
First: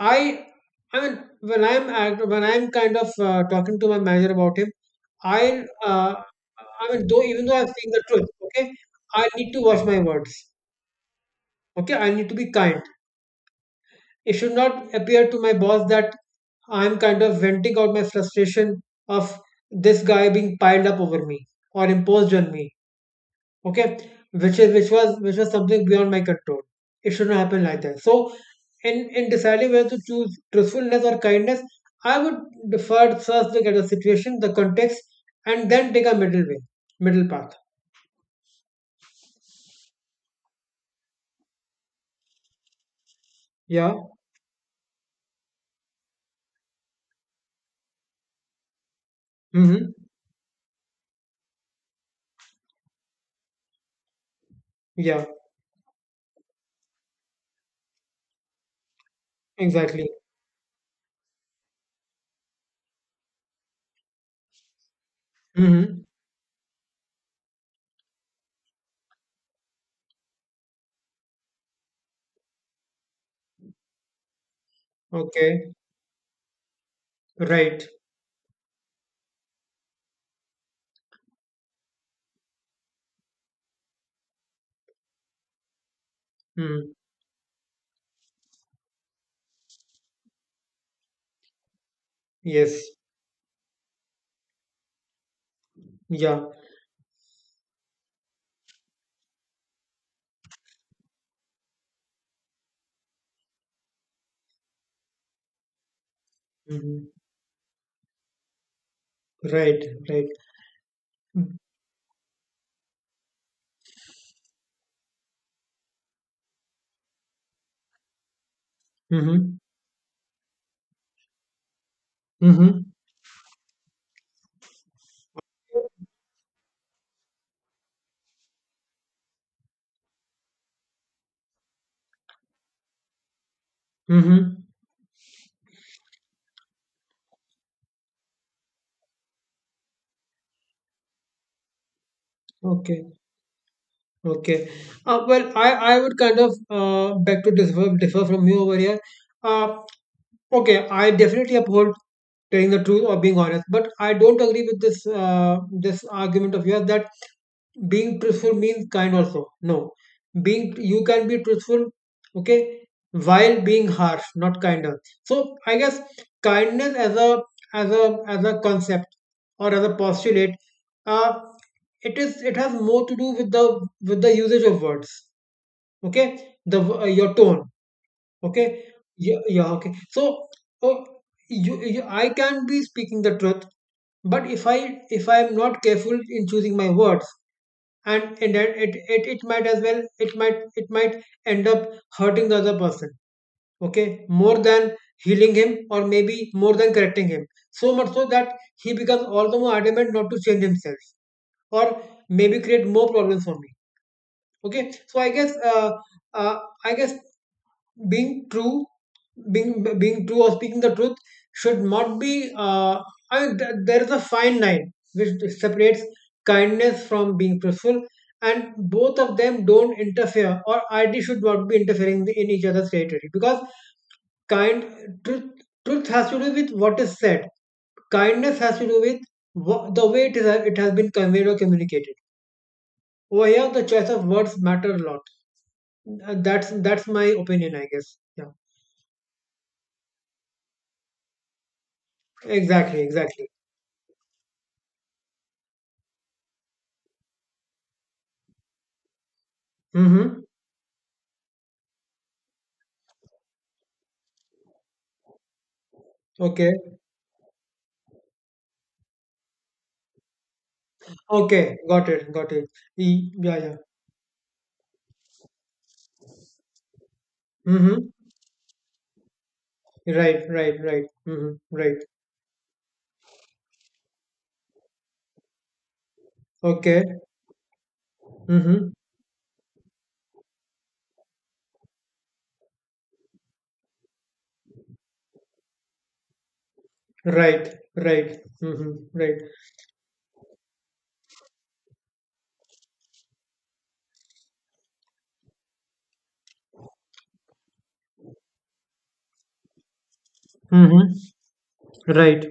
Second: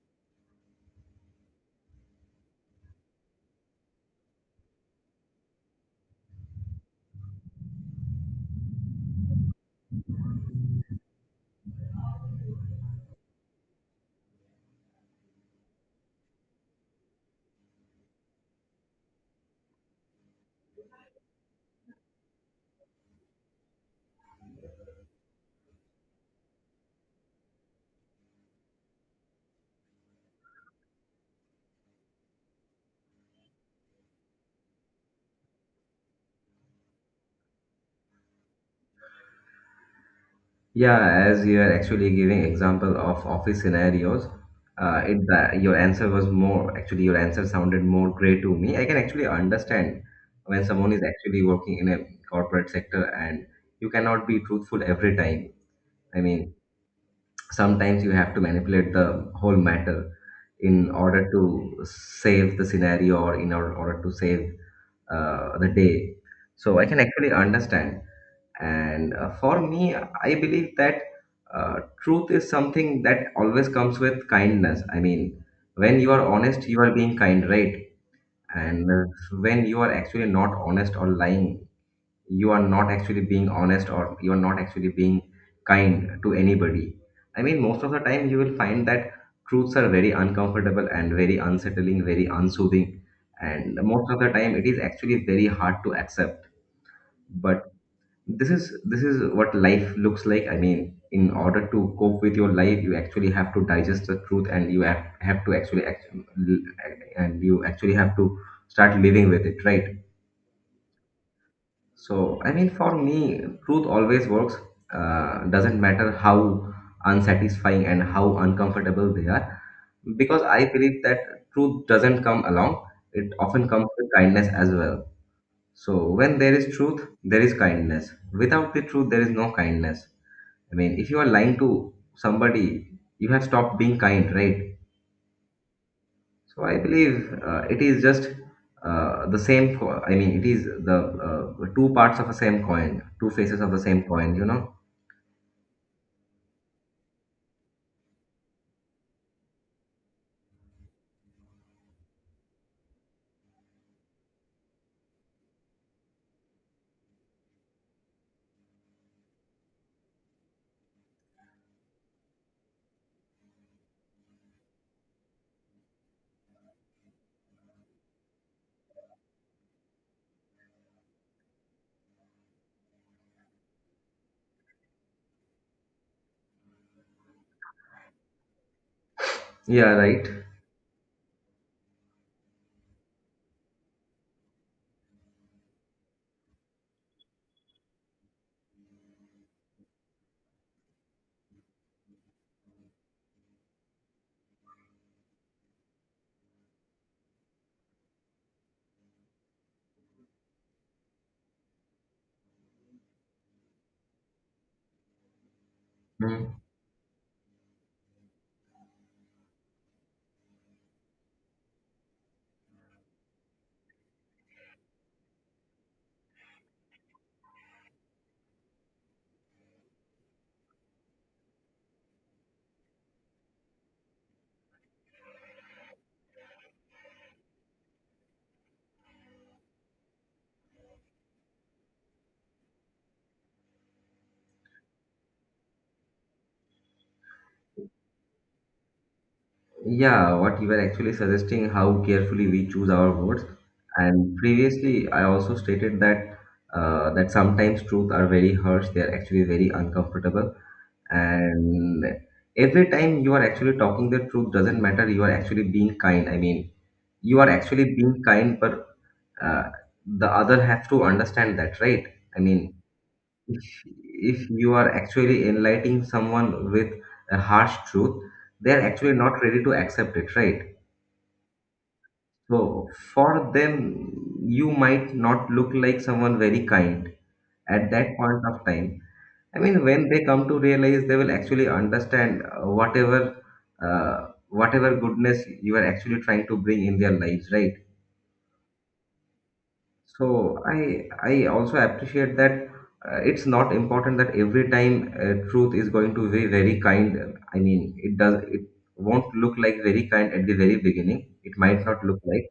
S1: I, I mean, when when I'm kind of talking to my manager about him, I, uh, I mean, though even though I'm saying the truth, okay, I need to watch my words. Okay, I need to be kind. It should not appear to my boss that I'm kind of venting out my frustration of this guy being piled up over me or imposed on me. Okay, which was something beyond my control. It should not happen like that. So in deciding whether to choose truthfulness or kindness, I would defer first look at the situation, the context, and then take a middle path.
S2: Yeah, as you are actually giving example of office
S1: Yeah.
S2: scenarios, it that your answer was more actually your answer sounded more gray to me. I can actually
S1: Mm-hmm.
S2: understand when someone is actually working in a corporate sector and you cannot be truthful every
S1: Yeah,
S2: time. I mean, sometimes you have to manipulate the whole matter
S1: exactly.
S2: in order to save the scenario or in order to save the
S1: Mm-hmm.
S2: day. So I can actually understand. And for me, I believe that truth is something that always comes with kindness. I mean,
S1: Okay.
S2: when you are honest, you are being kind, right?
S1: Right.
S2: And when you are actually not honest or lying, you are not actually being honest, or you are not actually being kind to anybody.
S1: Mm.
S2: I mean, most of the time, you will find that truths are very uncomfortable and very unsettling, very
S1: Yes.
S2: unsoothing. And most of the time, it is actually very hard to
S1: Yeah.
S2: accept. But this is what life looks like. I mean, in order to cope with your life, you actually have to digest the truth, and you have to actually act,
S1: Mm-hmm.
S2: and you actually have to start living with it,
S1: Right.
S2: right?
S1: Right. Mm-hmm.
S2: So I mean, for me, truth always works, doesn't matter how unsatisfying and how uncomfortable they are,
S1: Mm-hmm.
S2: because I believe that truth doesn't come along. It often comes with kindness as well. So when there is truth, there is kindness. Without the truth, there is no kindness. I mean, if you are lying to somebody, you have stopped being kind,
S1: Mm-hmm.
S2: right? So I believe it is just the same. Co- I mean, it is the two parts of a same coin,
S1: Okay.
S2: two faces of the same coin. You
S1: Okay.
S2: know?
S1: Well, I would kind of beg to differ from you over here. Uh, Okay, I definitely uphold telling the truth or being honest, but I don't agree with this this argument of yours that being truthful means kind also. No, being you can be truthful, okay, while being harsh, not kinder. So I guess kindness as a as a concept or as a postulate, uh, it has more to do with the usage of words. Okay, the your tone, okay. Yeah, yeah,
S2: Yeah.
S1: okay, so
S2: Right.
S1: oh, you, I can be speaking the truth, but if I am not careful in choosing my words, and that it might as well, it might end up hurting the other person, okay, more than healing him or maybe more than correcting him, so much so that he becomes all the more adamant not to change himself or maybe create more problems for me. Okay, so I guess uh,
S2: Mm.
S1: I guess being true being being true or speaking the truth should not be I mean, there is a fine line which separates kindness from being truthful, and both of them don't interfere or ideally should not be interfering in each other's territory, because kind truth truth has to do with what is said, kindness has to do with the way it has been conveyed or communicated. Over here the choice of words matter a lot. That's my opinion, I guess. Yeah,
S2: Yeah, what you were actually suggesting, how carefully we choose
S1: exactly,
S2: our words.
S1: exactly.
S2: And previously, I also stated that that sometimes truth are very harsh. They are actually very
S1: Mhm.
S2: uncomfortable. And every time you are actually talking the truth, doesn't matter. You are actually being kind. I mean,
S1: Okay.
S2: you are actually being kind, but uh, the other have to understand
S1: Okay.
S2: that, right?
S1: Got it.
S2: I
S1: Got it.
S2: mean,
S1: Yeah.
S2: if
S1: Yeah.
S2: you are actually enlightening someone with a harsh
S1: Mhm.
S2: truth, they're actually not ready to accept it,
S1: Right.
S2: right?
S1: Right. Right. Mhm. Right.
S2: So for them, you might not look like someone very kind
S1: Okay.
S2: at that point of time.
S1: Mhm.
S2: I mean, when they come to realize, they will actually understand whatever uh, whatever goodness you are actually trying to bring in their lives,
S1: Right.
S2: right?
S1: Right. Mhm. Right.
S2: So I also appreciate that it's not important that every time truth is going to be very kind. I mean, it does it won't look like very kind at the very
S1: Mhm.
S2: beginning. It might not look
S1: Right.
S2: like,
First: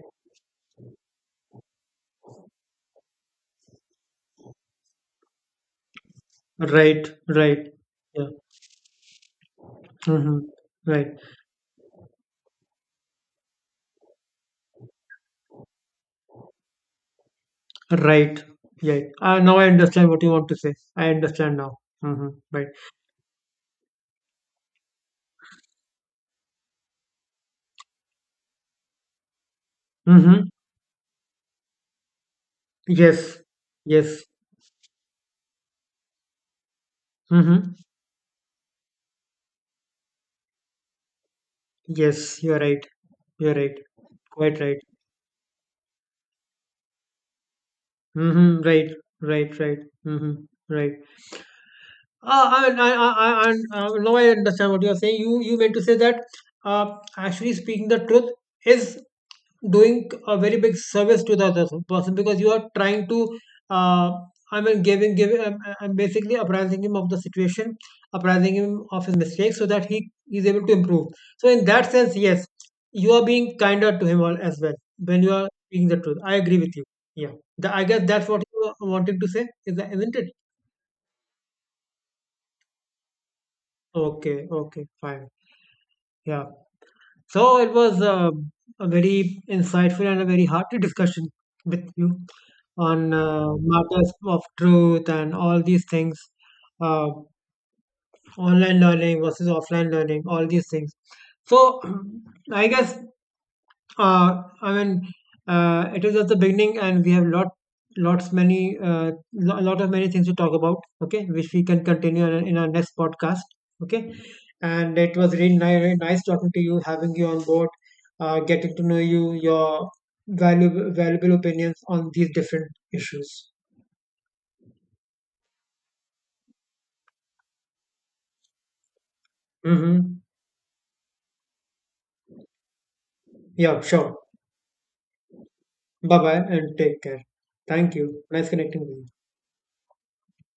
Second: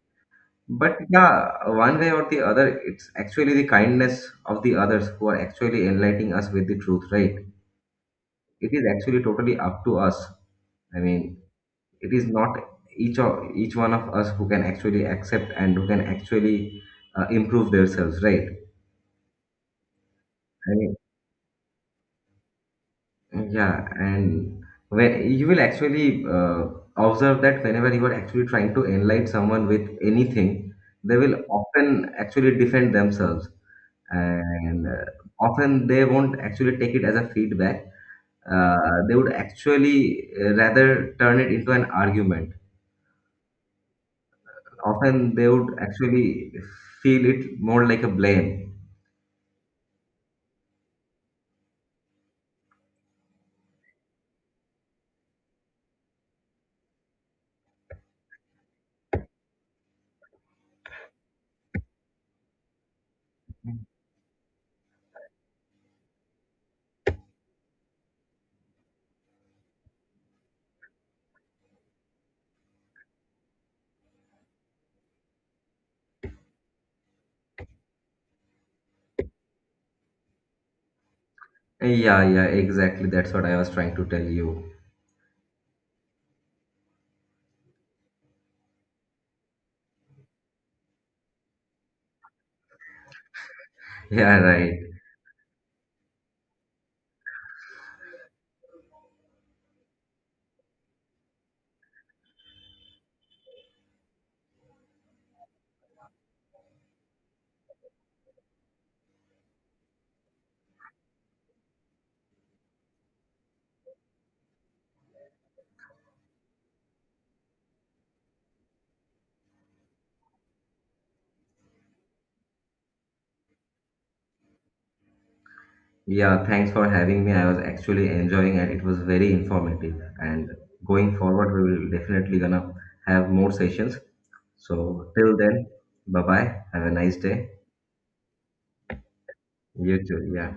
S2: but yeah, one way or the other, it's actually the kindness of the others who are actually enlightening us with the truth,
S1: Right.
S2: right?
S1: Right. Yeah.
S2: It is actually totally up to us.
S1: Mhm.
S2: I
S1: Right.
S2: mean, it is not each one of us who can actually accept and who can actually improve themselves,
S1: Right.
S2: right?
S1: Yeah. Now I understand what you want to say.
S2: I mean,
S1: I understand now. Mhm. Right.
S2: yeah, and when you will actually observe that whenever you are actually trying to enlighten someone with
S1: Mhm.
S2: anything, they will often actually defend
S1: Yes.
S2: themselves,
S1: Yes.
S2: and often they won't actually take it as a
S1: Mhm.
S2: feedback. Uh, they would actually rather turn it into an
S1: Yes.
S2: argument.
S1: You're right. You're right. Quite right.
S2: Often they would actually feel it more like a
S1: Mhm.
S2: blame.
S1: Right. Right. Right. Mhm. Right. Now I understand what you are saying. You meant to say that uh, actually speaking the truth is doing a very big service to the other person, because you are trying to uh, I mean, giving basically apprising him of the situation, apprising him of his mistakes so that he is able to improve. So in that sense, yes, you are being kinder to him all as well when you are speaking the truth. I agree with you. Yeah, I guess that's what you were wanting to say, is isn't it?
S2: Yeah, yeah, exactly. That's what I was trying to tell
S1: Okay,
S2: you.
S1: okay, fine. Yeah. So it was a very insightful and a very hearty discussion with you on matters
S2: Yeah,
S1: of
S2: right.
S1: truth and all these things, uh, online learning versus offline learning, all these things. So I guess I mean, it is at the beginning, and we have lots many, lot of many things to talk about. Okay, which we can continue in our next podcast. Okay, and it was really nice talking to you, having you on board, getting to know you, your valuable opinions on these different issues.
S2: Yeah, thanks for having me. I was actually enjoying it. It was very informative.
S1: Mm-hmm.
S2: And going forward, we will definitely gonna have more
S1: Yeah,
S2: sessions.
S1: sure.
S2: So till then,
S1: Bye
S2: bye
S1: bye,
S2: bye.
S1: and
S2: Have a
S1: take
S2: nice
S1: care.
S2: day.
S1: Thank you. Nice connecting with you.
S2: You too. Yeah.